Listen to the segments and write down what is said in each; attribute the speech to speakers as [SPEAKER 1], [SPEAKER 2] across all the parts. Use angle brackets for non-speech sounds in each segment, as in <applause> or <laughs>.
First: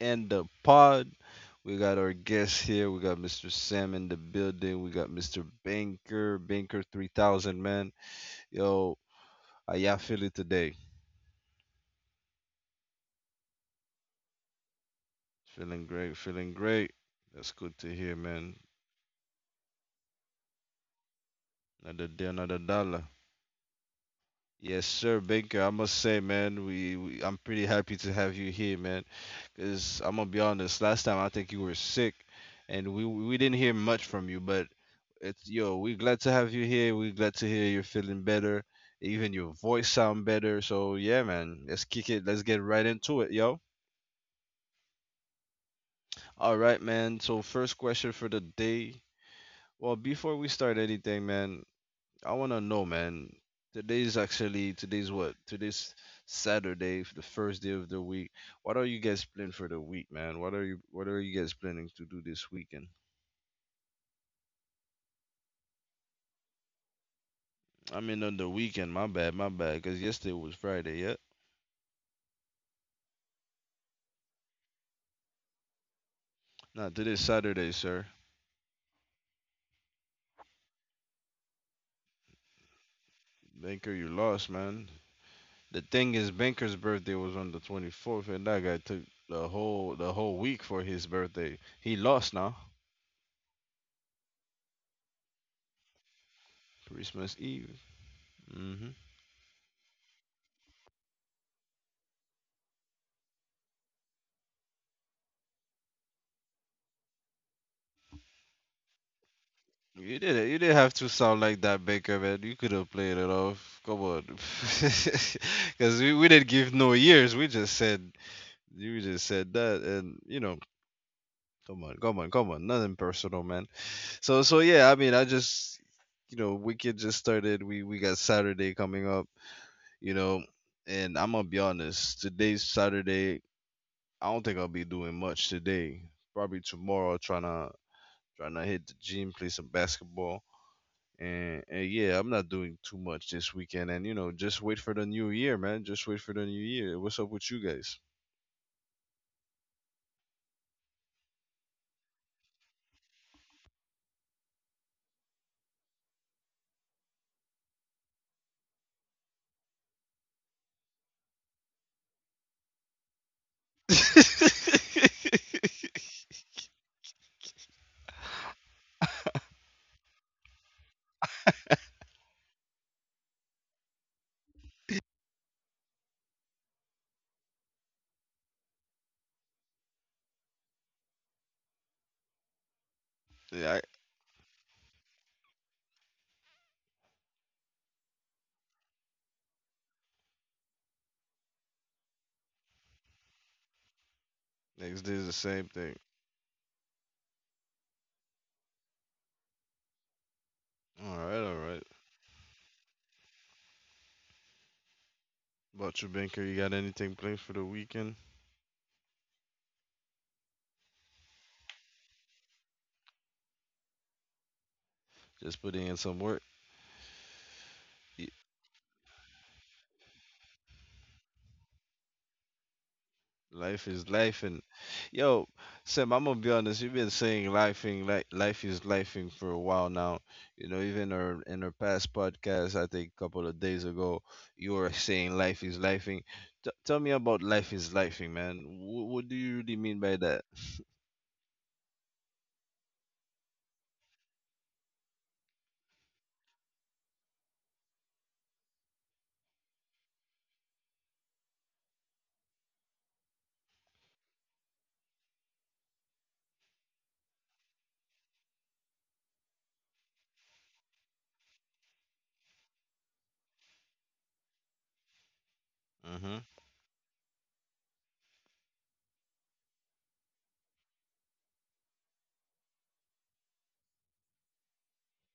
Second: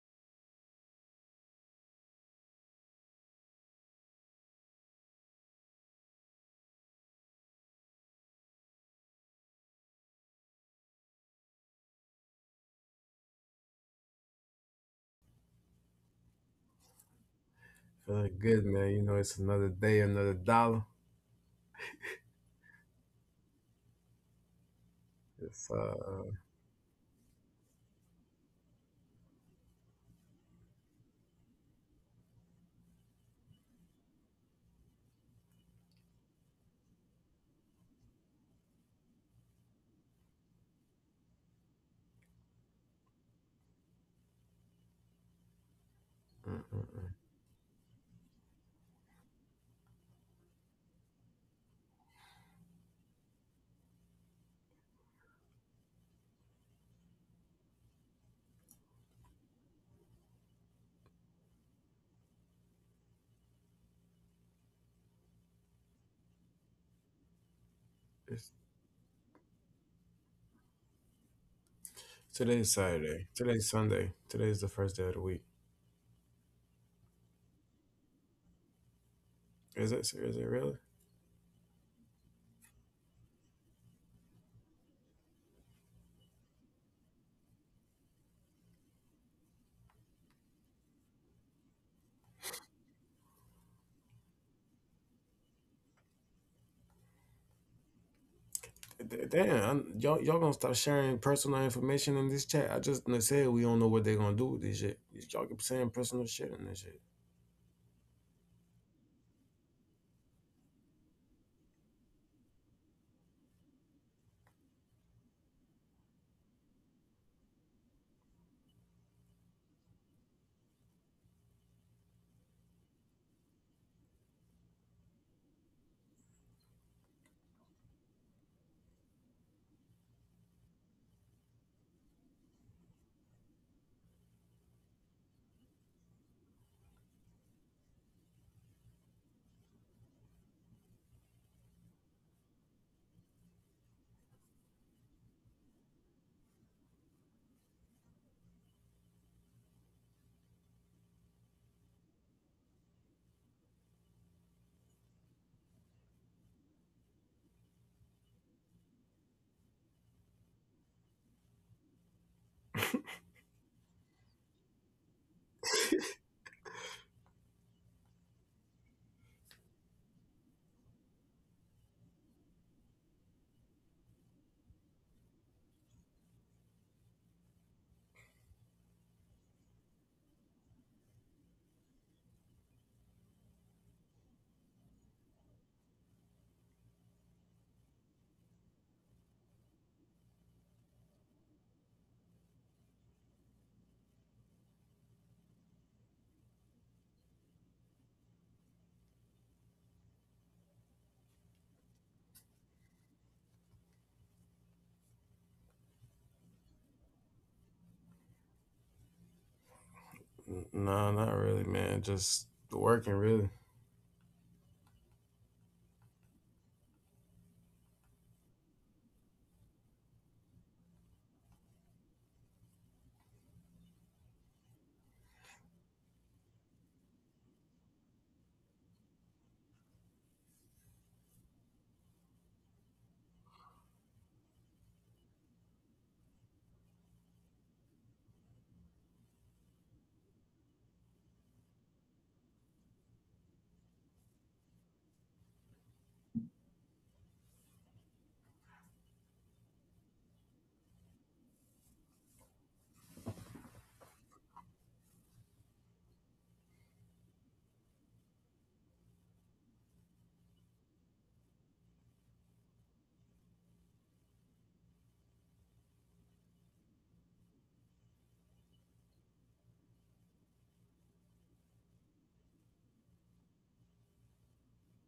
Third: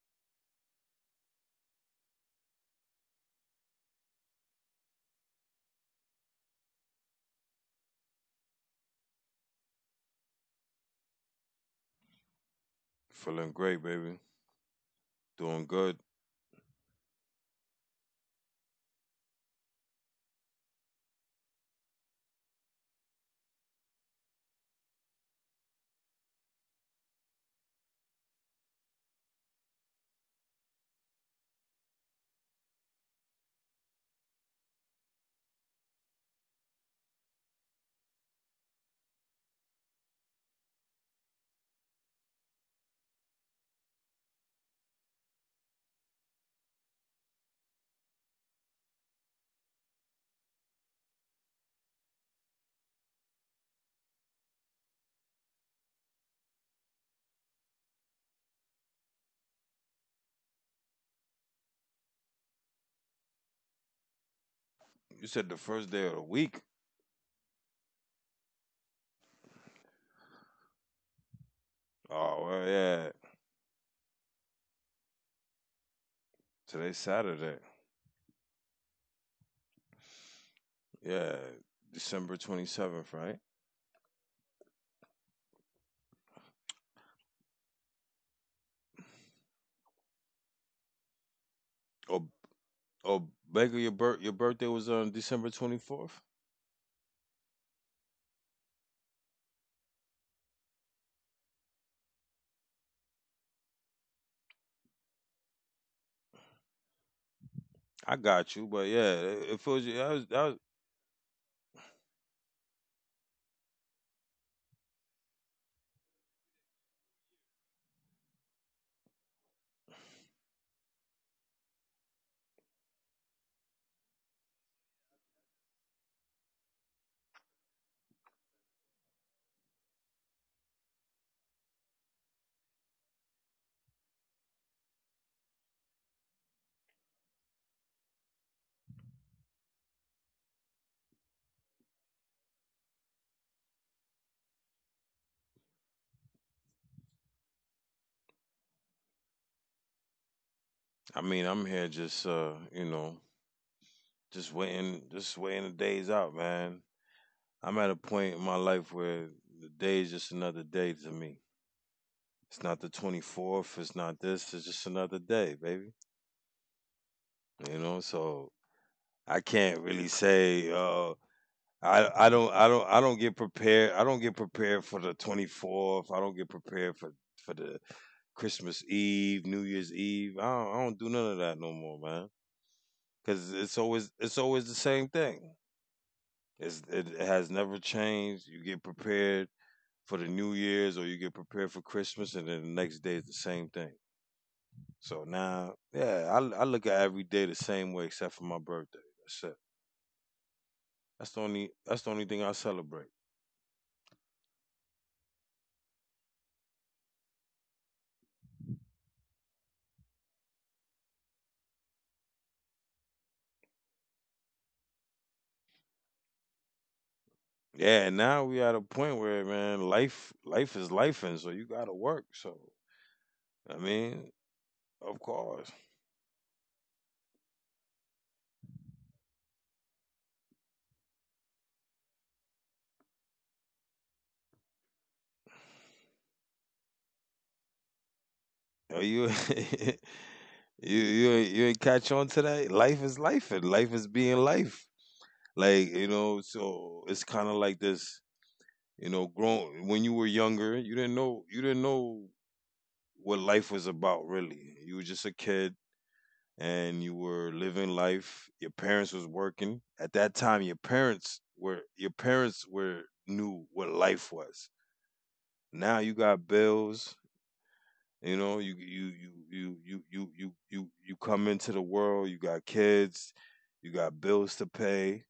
[SPEAKER 1] in the pod. We got our guest here. We got Mr. Sam in the building. We got Mr. Banker, Banker 3000, man. Yo, how y'all feeling today?
[SPEAKER 2] Feeling great, baby. Doing
[SPEAKER 1] Feeling
[SPEAKER 2] good.
[SPEAKER 1] great, feeling great. That's good to hear,
[SPEAKER 3] Feeling
[SPEAKER 1] man.
[SPEAKER 3] good, man. You know, it's another day, another dollar.
[SPEAKER 1] Another day, another dollar. Yes, sir, Baker. I
[SPEAKER 3] It's
[SPEAKER 1] must say,
[SPEAKER 3] mm,
[SPEAKER 1] man, we I'm pretty happy to have you here, man. Cause I'm gonna be honest, last time I think you were sick, and we didn't hear much from you. But it's yo, we're glad to have you here. We're glad to hear you're feeling better. Even your voice sound better. So yeah, man, let's kick it. Let's get right into it, yo. All right,
[SPEAKER 3] mm,
[SPEAKER 1] man.
[SPEAKER 3] mm.
[SPEAKER 1] So first question for the day. Well, before we start anything, man, I wanna know, man. Today's what? Today's Saturday, the first day of the week. What are you guys planning for the week, man? What are you guys planning to do this weekend?
[SPEAKER 2] You said the first day of the week.
[SPEAKER 1] I mean, on the
[SPEAKER 3] it's
[SPEAKER 1] weekend. My bad, my bad. Cause yesterday was Friday. Yeah.
[SPEAKER 2] Oh, well,
[SPEAKER 3] today's
[SPEAKER 2] yeah.
[SPEAKER 3] Saturday. Today's Sunday. Today's the first day of the week.
[SPEAKER 1] Nah,
[SPEAKER 2] Today's
[SPEAKER 1] today's
[SPEAKER 2] Saturday.
[SPEAKER 1] Saturday, sir.
[SPEAKER 3] Is it? Is it really?
[SPEAKER 2] Yeah, December 27th, right?
[SPEAKER 1] Banker, you lost, man. The thing is, Banker's birthday was on the 24th, and that guy took the whole week for his birthday. He
[SPEAKER 2] Oh,
[SPEAKER 1] lost now.
[SPEAKER 2] oh, Baker, your birthday was on December 24th.
[SPEAKER 1] Christmas Eve. Mhm.
[SPEAKER 3] Damn, y'all gonna start sharing personal information in this chat? I just done said we don't know what they're gonna do with this shit. Y'all keep saying personal shit in this shit.
[SPEAKER 2] I got you, but yeah, it feels. I,
[SPEAKER 1] You
[SPEAKER 2] was, I,
[SPEAKER 1] didn't. You
[SPEAKER 2] was,
[SPEAKER 1] didn't have to sound like that, Baker, man. You could have played it off. Come on, <laughs> because we didn't give no years. We just said you just said that, and you know, come on. Nothing personal, man. So yeah. I just you know, Wicked just started. We got Saturday coming up. You know, and I'm gonna be honest. Today's Saturday. I don't think I'll be doing much today. Probably tomorrow, trying to trying to hit the gym, play some basketball. And yeah, I'm not doing too much this weekend. And you know, just wait for the new year, man. Just wait for the new year. What's up with you guys?
[SPEAKER 2] I mean, I'm here just, you know, just waiting the days out, man. I'm at a point in my life where the day is just another day to me. It's not the 24th. It's not this. It's just another
[SPEAKER 1] <laughs>
[SPEAKER 2] day, baby. You know, so I can't really say. I don't get prepared. I don't get prepared for the 24th. I don't get prepared for the Christmas Eve, New Year's Eve. I don't do none of that no more, man. Because
[SPEAKER 1] Yeah,
[SPEAKER 2] it's always the same thing. It has never changed. You get prepared for the New Year's or you get prepared for Christmas, and then the next day is the same thing.
[SPEAKER 1] next day
[SPEAKER 2] So
[SPEAKER 1] is the same
[SPEAKER 2] now,
[SPEAKER 1] thing.
[SPEAKER 2] yeah, I look at every day the same way except for my birthday. That's it.
[SPEAKER 1] All right, all right.
[SPEAKER 2] That's the only thing I celebrate.
[SPEAKER 1] About you, Banker, you got anything planned for the weekend?
[SPEAKER 3] Nah, not really, man. Just working, really.
[SPEAKER 1] Just putting in some work.
[SPEAKER 2] Yeah, and
[SPEAKER 1] Y-
[SPEAKER 2] now we at a point where, man, life is life, and so you gotta work. So I
[SPEAKER 1] Life is
[SPEAKER 2] mean,
[SPEAKER 1] life, and
[SPEAKER 2] of
[SPEAKER 1] yo,
[SPEAKER 2] course.
[SPEAKER 1] Sam, I'm gonna be honest. You've been saying lifing, like life is lifing for a while now. You know, even our in our past podcast, I think a couple of days ago, you were saying life is lifing. T- tell me about life is lifing, man.
[SPEAKER 2] Are
[SPEAKER 1] Wh- what
[SPEAKER 2] you
[SPEAKER 1] do you really mean
[SPEAKER 2] <laughs>
[SPEAKER 1] by that?
[SPEAKER 2] you you ain't catch on to that? Life is life, and life is being life. Like, you know, so it's kinda like this, you know, grown when you were younger, you didn't know what life was about really. You were just a kid and you were living life. Your parents was working. At that time, your parents were knew what life was. Now
[SPEAKER 1] hmm
[SPEAKER 2] you got bills. You know, you come into the world. You got kids. You got bills to pay.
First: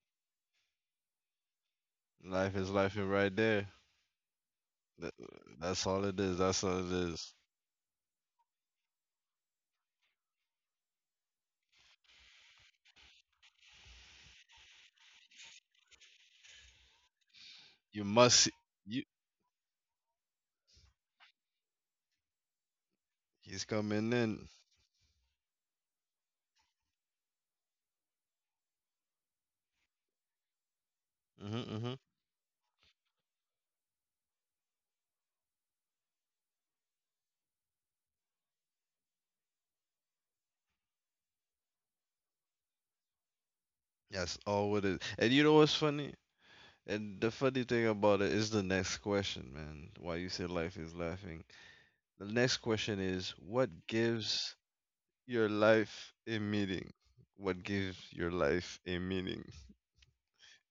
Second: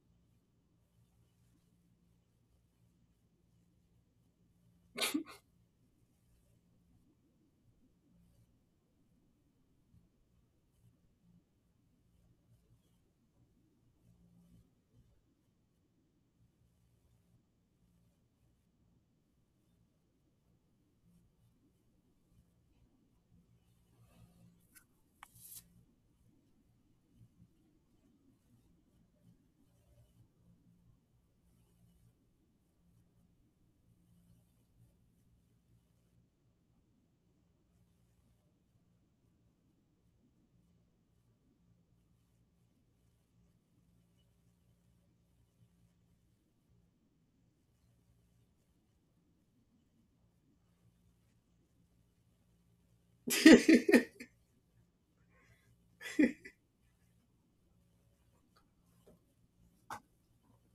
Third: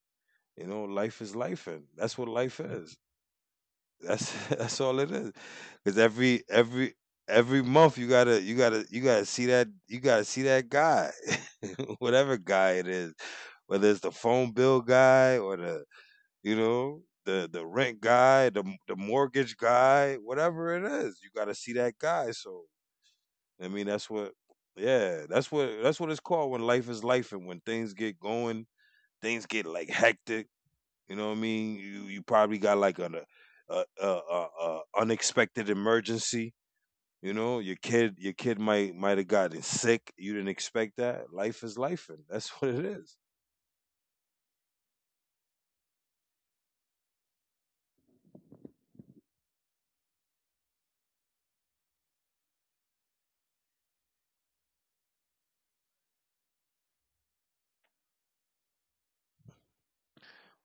[SPEAKER 2] You know, life is life, and that's what
[SPEAKER 1] Life
[SPEAKER 2] life
[SPEAKER 1] is
[SPEAKER 2] is.
[SPEAKER 1] lifing right there.
[SPEAKER 2] That's <laughs> that's all it
[SPEAKER 1] Th-
[SPEAKER 2] is.
[SPEAKER 1] that's
[SPEAKER 2] Because
[SPEAKER 1] all it is.
[SPEAKER 2] every
[SPEAKER 1] That's all
[SPEAKER 2] every
[SPEAKER 1] it is.
[SPEAKER 2] every month you gotta you gotta see that you gotta see that guy, <laughs> whatever guy it is, whether it's the phone bill guy or the you know the rent
[SPEAKER 1] You must.
[SPEAKER 2] guy, the
[SPEAKER 1] You.
[SPEAKER 2] mortgage guy, whatever it is, you gotta see that guy. So I
[SPEAKER 1] He's
[SPEAKER 2] mean that's
[SPEAKER 1] coming
[SPEAKER 2] what
[SPEAKER 1] in.
[SPEAKER 2] yeah, that's what it's called when life is life, and when things get going, things get like hectic, you know what I mean?
[SPEAKER 1] hmm
[SPEAKER 2] You
[SPEAKER 1] hmm
[SPEAKER 2] probably got like an a unexpected emergency. You know, your kid might have gotten sick. You didn't expect that. Life is life, and that's <laughs> what it is.
[SPEAKER 1] That's all it is. And you know what's funny? And the funny thing about it is the next question, man. Why you say life is laughing. The next question is what gives your life a meaning? What gives your life a meaning?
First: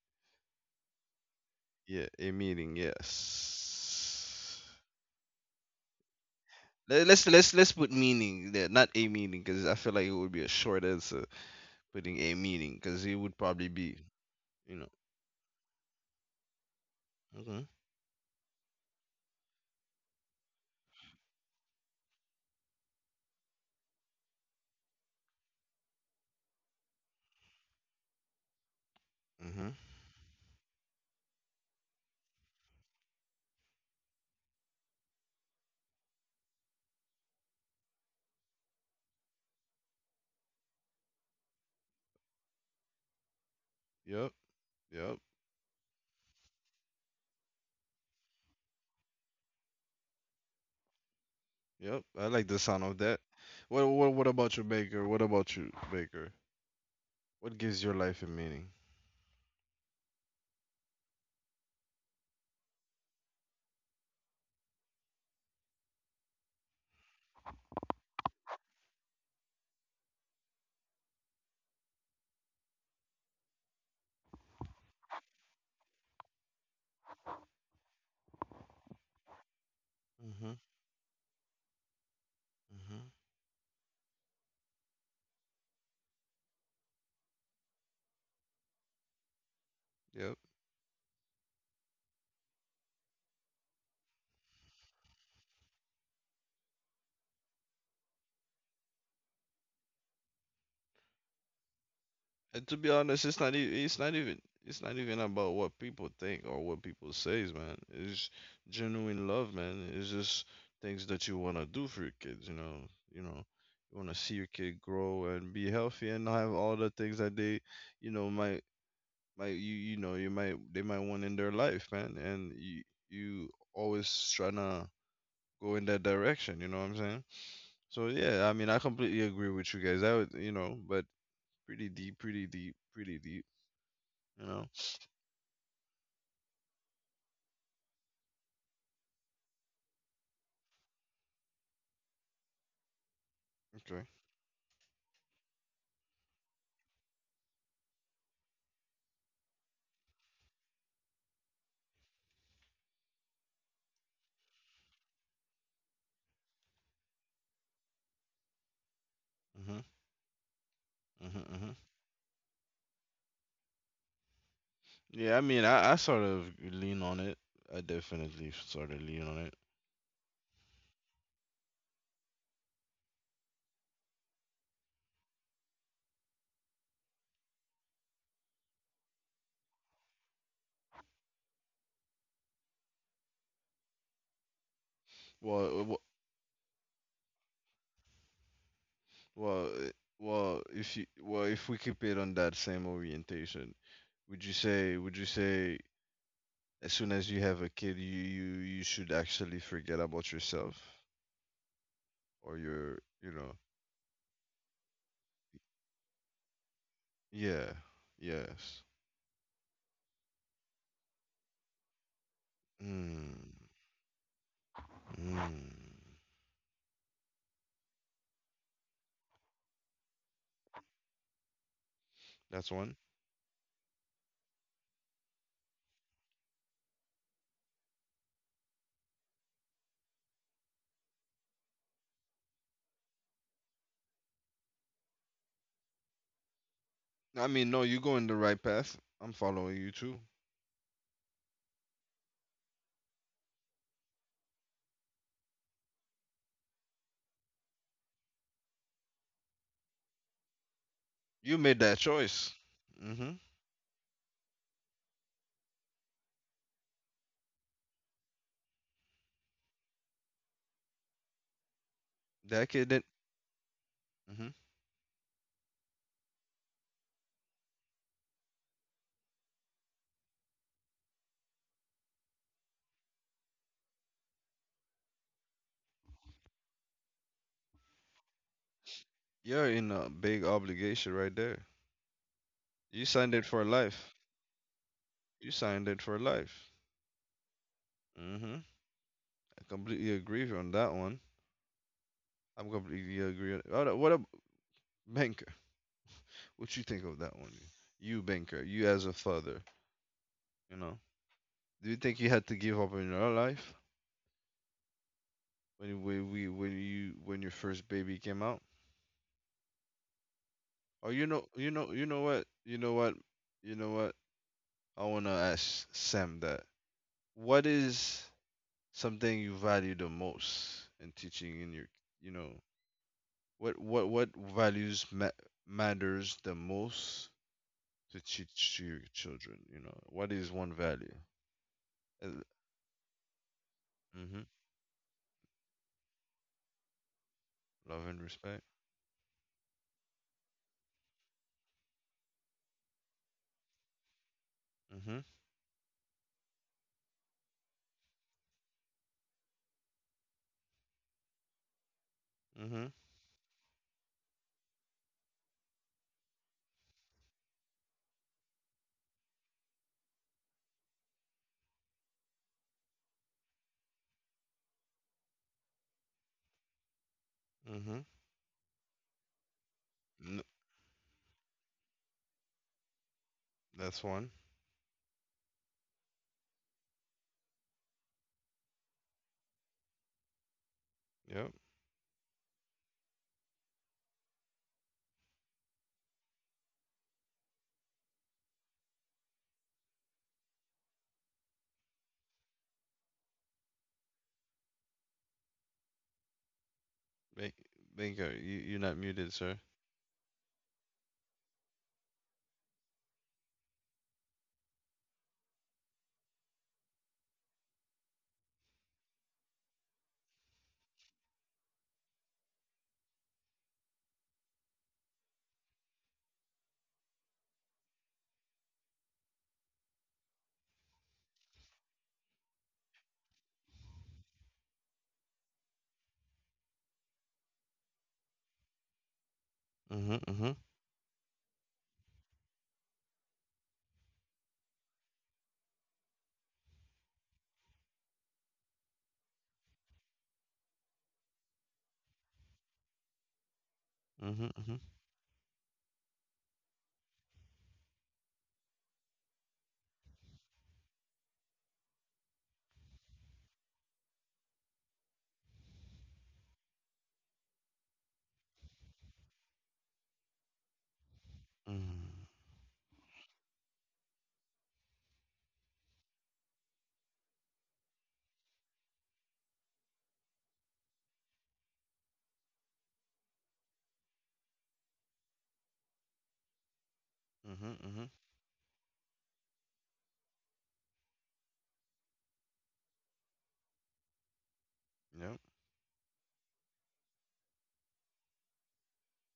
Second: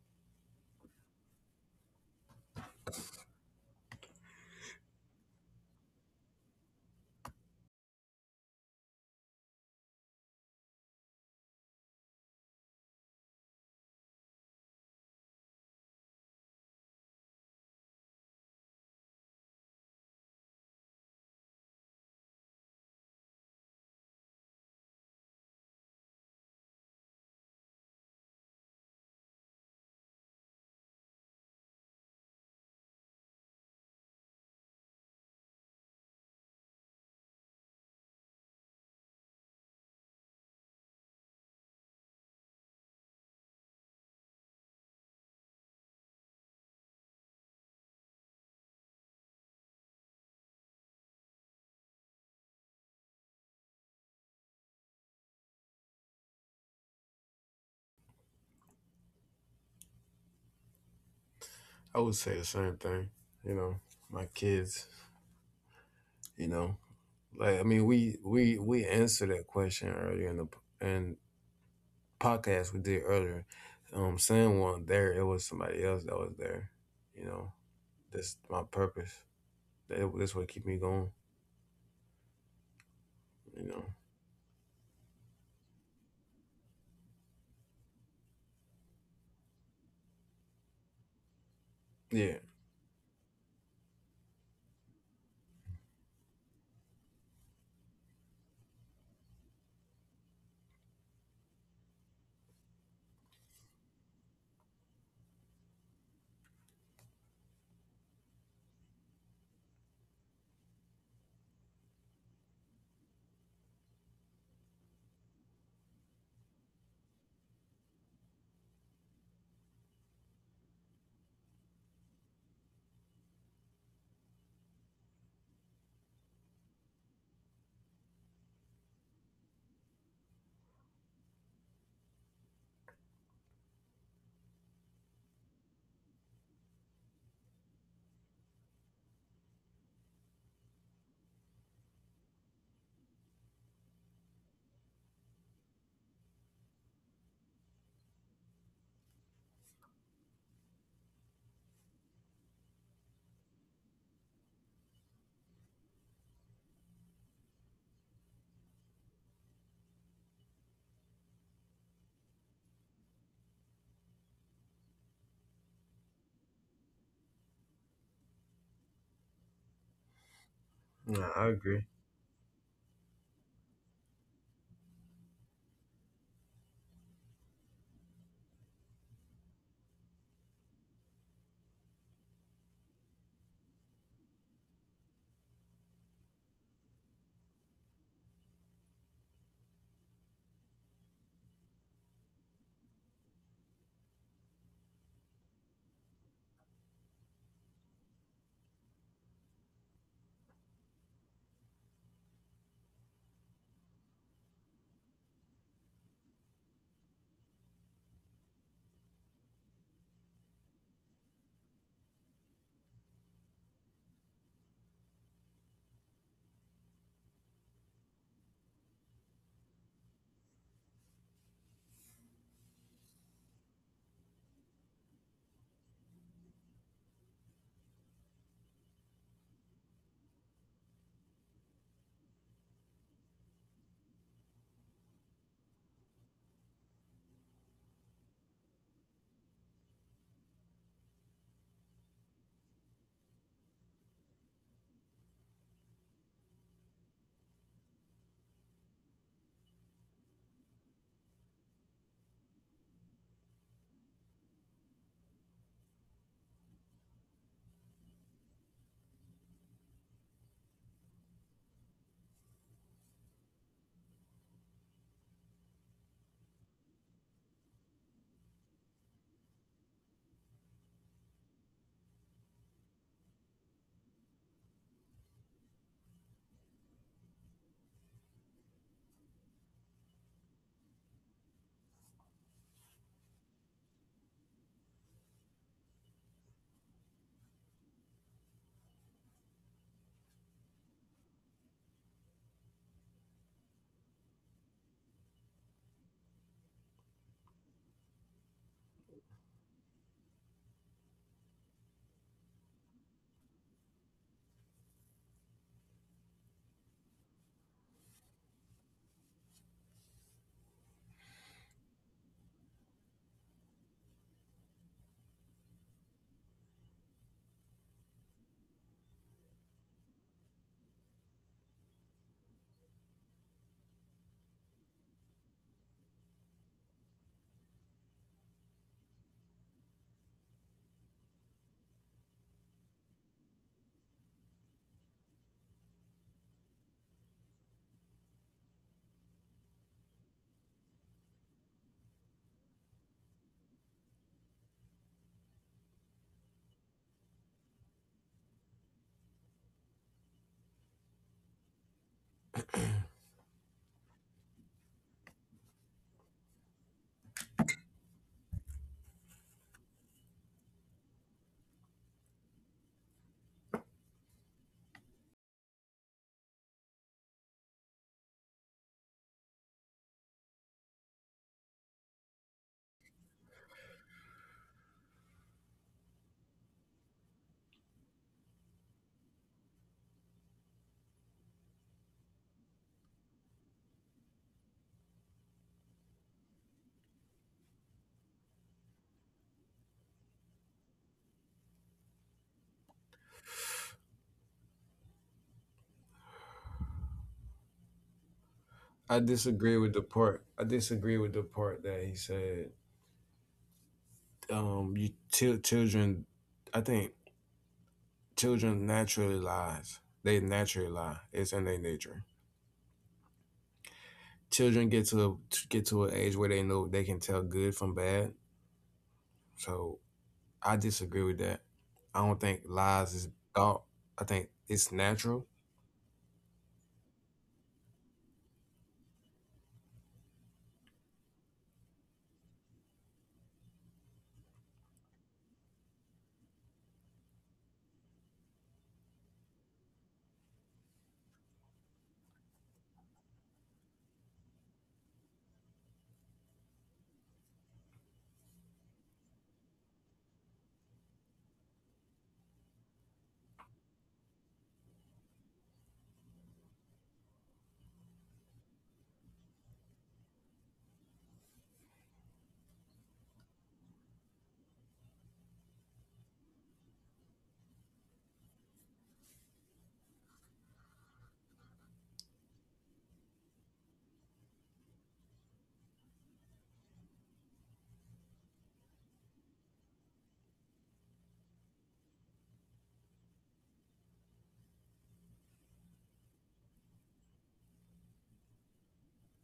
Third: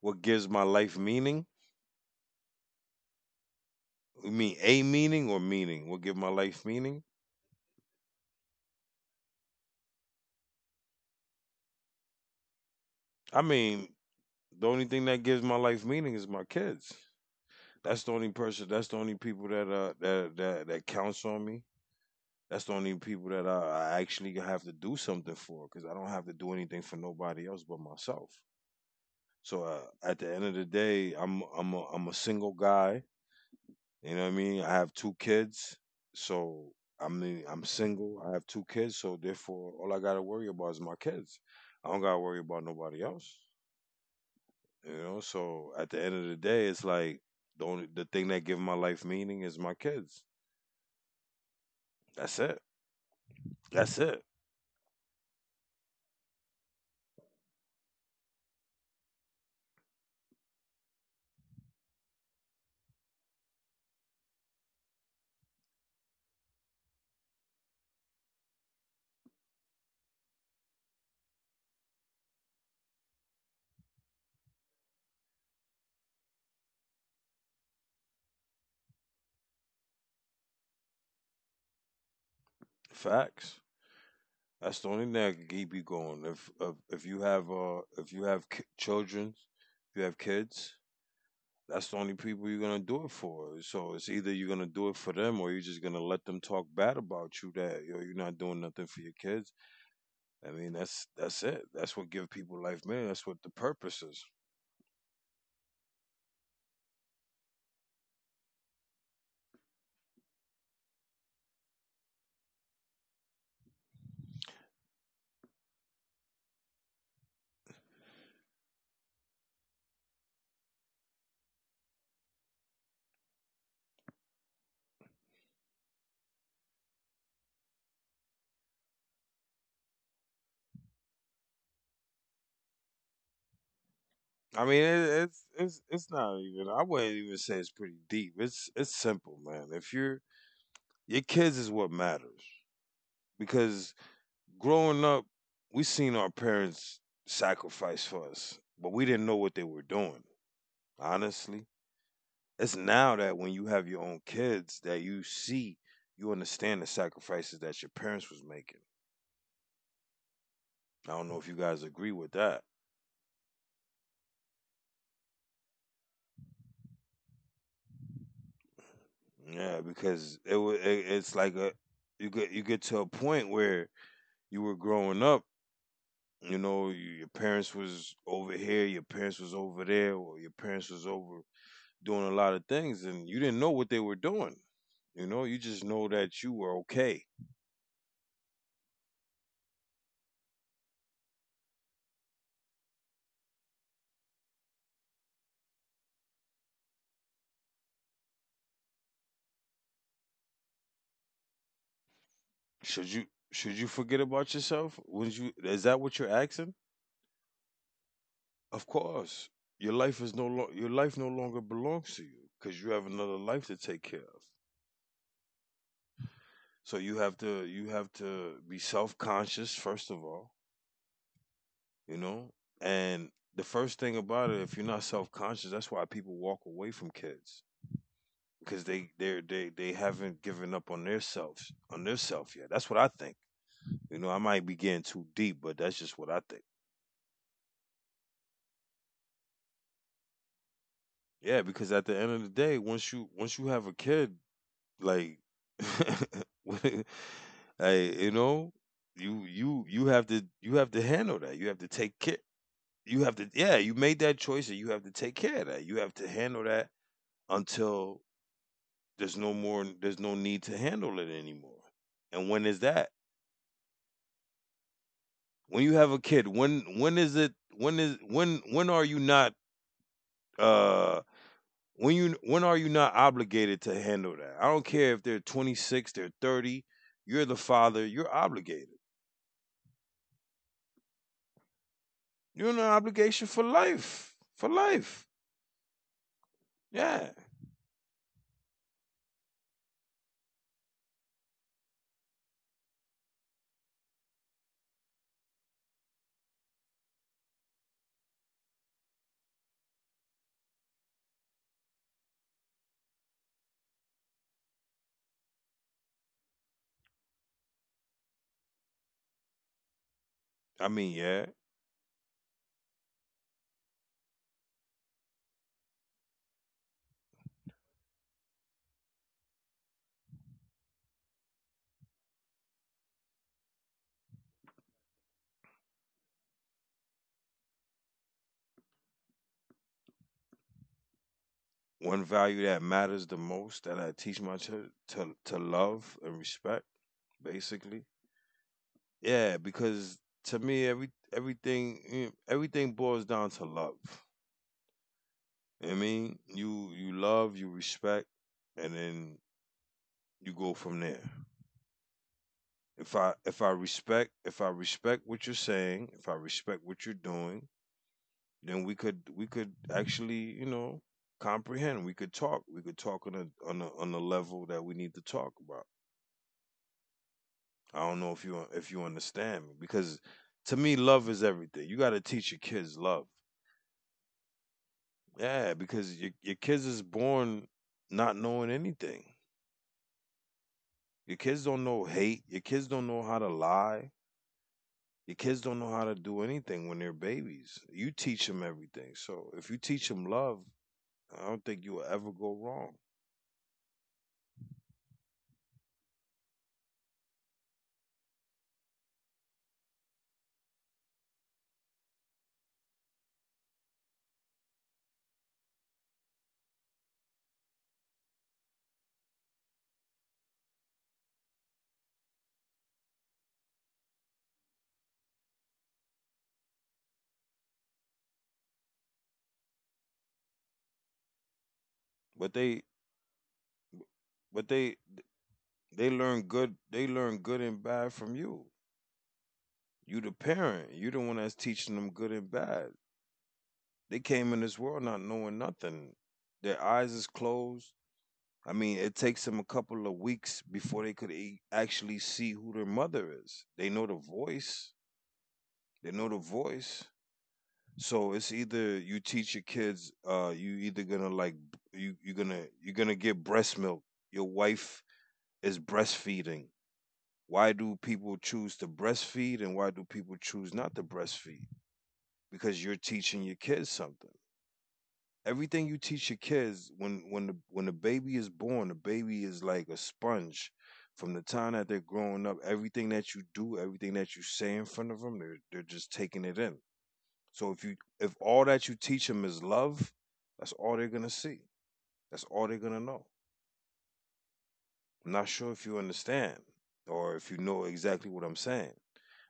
[SPEAKER 2] What gives my life meaning?
[SPEAKER 1] Yeah, a meaning,
[SPEAKER 2] You
[SPEAKER 1] yes.
[SPEAKER 2] mean a meaning or meaning? What give my life
[SPEAKER 1] Let-
[SPEAKER 2] meaning?
[SPEAKER 1] Let's let's let's put meaning there, not a meaning, because I feel like it would be a short answer putting a meaning, because it
[SPEAKER 2] I
[SPEAKER 1] would probably
[SPEAKER 2] mean,
[SPEAKER 1] be,
[SPEAKER 2] the
[SPEAKER 1] you
[SPEAKER 2] only
[SPEAKER 1] know.
[SPEAKER 2] thing that gives my life meaning is my kids.
[SPEAKER 1] Okay.
[SPEAKER 2] That's the only person. That's the only people that that counts on me. That's the only people that I actually have to do something for, because I don't have to do anything for nobody else but myself. So
[SPEAKER 1] Mhm.
[SPEAKER 2] at the end of the day, I'm a single guy. You know what I mean? I have two kids, so I mean I'm single. I have two kids, so therefore all I gotta worry about is my kids. I don't gotta worry about nobody else.
[SPEAKER 1] Yep.
[SPEAKER 2] You know,
[SPEAKER 1] Yep.
[SPEAKER 2] so at the end of the day, it's like the thing that give my life meaning is my kids.
[SPEAKER 1] Yep. I
[SPEAKER 2] That's
[SPEAKER 1] like
[SPEAKER 2] it.
[SPEAKER 1] the sound of that. What
[SPEAKER 2] That's
[SPEAKER 1] what
[SPEAKER 2] it.
[SPEAKER 1] what about you, Baker? What about you, Baker? What gives your life a meaning?
[SPEAKER 3] I would say the same thing. You know, my kids. You know, like, I mean, we answered that question earlier in the and podcast we did earlier. Sam wasn't there. It was somebody else that was there. You know, that's my purpose. That's what
[SPEAKER 1] Mm-hmm.
[SPEAKER 3] keep me going.
[SPEAKER 1] Mm-hmm.
[SPEAKER 2] Facts.
[SPEAKER 3] You know.
[SPEAKER 2] That's the only thing that can keep you going. If you have children, if you have
[SPEAKER 1] Yep.
[SPEAKER 2] kids, that's the only people
[SPEAKER 3] Yeah.
[SPEAKER 2] you're gonna do it for. So it's either you're gonna do it for them or you're just gonna let them talk bad about you that yo you're not doing nothing for your kids. I mean that's it. That's what give people
[SPEAKER 1] And
[SPEAKER 2] life,
[SPEAKER 1] to be
[SPEAKER 2] man. That's
[SPEAKER 1] honest,
[SPEAKER 2] what the
[SPEAKER 1] it's not even
[SPEAKER 2] purpose
[SPEAKER 1] it's
[SPEAKER 2] is.
[SPEAKER 1] not even it's not even about what people think or what people says, man. It's genuine love, man. It's just things that you wanna do for your kids, you know. You know, you wanna see your kid grow and be healthy and have all the things that they, you know, might you you know you might they might want in their life, man. And you always trying to go in that direction. You know what I'm saying? So yeah, I mean, I completely agree with you guys. I would, you know, but pretty deep. You
[SPEAKER 2] I
[SPEAKER 1] know.
[SPEAKER 2] mean, it's it's not even. I wouldn't even say it's pretty deep. It's simple, man. If you're your kids is what matters because
[SPEAKER 1] Okay.
[SPEAKER 2] growing up, we seen our parents sacrifice for us, but we didn't know what they were doing. Honestly, it's now that when you have your own kids that you see, you understand the sacrifices that your parents was making.
[SPEAKER 1] Mhm.
[SPEAKER 2] I don't know
[SPEAKER 1] Mhm.
[SPEAKER 2] if you
[SPEAKER 1] Mhm.
[SPEAKER 2] guys agree with that.
[SPEAKER 1] Yeah, I mean, I sort of lean on it. I definitely sort of lean on it.
[SPEAKER 2] Yeah, because it, wa- it
[SPEAKER 3] Nah, I
[SPEAKER 2] it's like
[SPEAKER 3] agree.
[SPEAKER 2] a you get to a point where you were growing up, you know, your parents was over here, your parents was over there, or your parents was over doing a lot of things, and you didn't know what they were doing. You know, you just know
[SPEAKER 1] Well, uh,
[SPEAKER 2] that you were okay.
[SPEAKER 1] wh- well, uh, well. If you, well, if we keep it on that same orientation, would you say, as soon as you have a kid, you you should actually forget about yourself or
[SPEAKER 2] should
[SPEAKER 1] your,
[SPEAKER 2] you
[SPEAKER 1] you know,
[SPEAKER 2] should you forget about yourself, would you, is that what you're asking?
[SPEAKER 1] yeah,
[SPEAKER 2] Of
[SPEAKER 1] yes.
[SPEAKER 2] course. Your life no longer belongs to you because you have another
[SPEAKER 1] Mm.
[SPEAKER 2] life to take care of.
[SPEAKER 1] Mm,
[SPEAKER 2] So you have to be self-conscious first of all, you know.
[SPEAKER 1] that's one.
[SPEAKER 2] And the first thing about it, if you're not self-conscious, that's why people walk away from kids, because they haven't given up on their selves on their self yet. That's what I think. You know, I might be getting too deep, but that's just what I think.
[SPEAKER 1] I mean, no, you're going the right path. I'm following you too.
[SPEAKER 2] Yeah, because at the end of the day, once you have a kid, like <laughs> hey, you know, you have to handle that, you
[SPEAKER 1] You
[SPEAKER 2] have to
[SPEAKER 1] made that
[SPEAKER 2] take care,
[SPEAKER 1] choice.
[SPEAKER 2] you have to,
[SPEAKER 1] Mm-hmm.
[SPEAKER 2] yeah, you made that choice, and you have to take care of that, you have to handle that until there's no more there's no need to handle it anymore. And when is
[SPEAKER 1] That kid
[SPEAKER 2] that?
[SPEAKER 1] didn't. Mm-hmm.
[SPEAKER 2] When you have a kid, when are you not uh when are you not obligated to handle that? I don't care if they're 26, they're 30, you're the father, you're obligated.
[SPEAKER 1] You're in a big obligation right there.
[SPEAKER 2] You're in an
[SPEAKER 1] You
[SPEAKER 2] obligation
[SPEAKER 1] signed it
[SPEAKER 2] for
[SPEAKER 1] for life.
[SPEAKER 2] life. For life.
[SPEAKER 1] You signed it for life.
[SPEAKER 2] Yeah.
[SPEAKER 1] Mm-hmm. I completely agree with you on that one. I'm completely agree. What a banker. What you think of that one? You banker. You as a father. You know. Do you think you had to give up on your life when you- when we when you when your first baby came out?
[SPEAKER 2] I mean,
[SPEAKER 1] Oh, you
[SPEAKER 2] yeah.
[SPEAKER 1] know, you know, you know what, you know what, you know what. I wanna ask Sam that. What is something you value the most in teaching in your, you know, what values ma- matters the most to teach to your children? You know, what is one value?
[SPEAKER 2] One
[SPEAKER 1] Uh,
[SPEAKER 2] value that matters the most that I teach
[SPEAKER 1] Mm-hmm.
[SPEAKER 2] my children: to love and respect, basically.
[SPEAKER 1] Love and respect.
[SPEAKER 2] Yeah, because to me, every everything everything boils down to love.
[SPEAKER 1] Mm-hmm.
[SPEAKER 2] I mean, you love, you respect, and then you go from there.
[SPEAKER 1] Mm-hmm.
[SPEAKER 2] If I respect what you're saying, if I respect what you're doing, then we could actually, you know, comprehend. We could talk. We could talk on a on the level that we need to talk about. I
[SPEAKER 1] Mm-hmm.
[SPEAKER 2] don't know if you understand me, because
[SPEAKER 1] No,
[SPEAKER 2] to me, love is everything. You got to teach your kids love.
[SPEAKER 1] that's one.
[SPEAKER 2] Yeah, because your kids is born not knowing anything.
[SPEAKER 1] Yep.
[SPEAKER 2] Your kids don't know hate. Your kids don't know how to lie. Your kids don't know how to do anything when they're babies. You teach them everything. So if you teach them love, I don't think you will ever go wrong.
[SPEAKER 1] Ba- Bingo. You you're not
[SPEAKER 3] I
[SPEAKER 1] muted, sir.
[SPEAKER 3] disagree with the part. I disagree with the part that he said. You til children. I think children naturally lies. They naturally lie. It's in their nature. Children get to an age where they know they can tell good from bad. So I disagree with that. I don't
[SPEAKER 2] But
[SPEAKER 3] think
[SPEAKER 2] they,
[SPEAKER 3] lies is thought. I think
[SPEAKER 2] but they,
[SPEAKER 3] it's natural.
[SPEAKER 2] they learn good. They learn good and bad from you. You the
[SPEAKER 1] Mm-hmm. Mm-hmm.
[SPEAKER 2] parent. You the one that's teaching them good and bad. They came in this world not knowing nothing. Their eyes is closed. I mean, it takes them a couple of weeks before they could actually see who their mother is. They know the
[SPEAKER 1] Mm-hmm.
[SPEAKER 2] voice.
[SPEAKER 1] Mm-hmm.
[SPEAKER 2] They know the voice. So it's either you teach your kids, you either gonna like you're gonna get breast milk. Your wife is breastfeeding. Why do people choose to breastfeed, and why do people choose not to breastfeed?
[SPEAKER 1] Mm-hmm.
[SPEAKER 2] Because you're teaching your kids something. Everything you teach your kids when when the baby is born, the baby is like a sponge. From the time that they're growing up, everything that you do, everything that you say in front of them, they're just taking it in. So if you,
[SPEAKER 1] Mm-hmm.
[SPEAKER 2] if all that you teach them is love, that's all they're gonna see. That's all they're gonna know. I'm not
[SPEAKER 1] Yep.
[SPEAKER 2] sure if you understand or if you know exactly what I'm saying.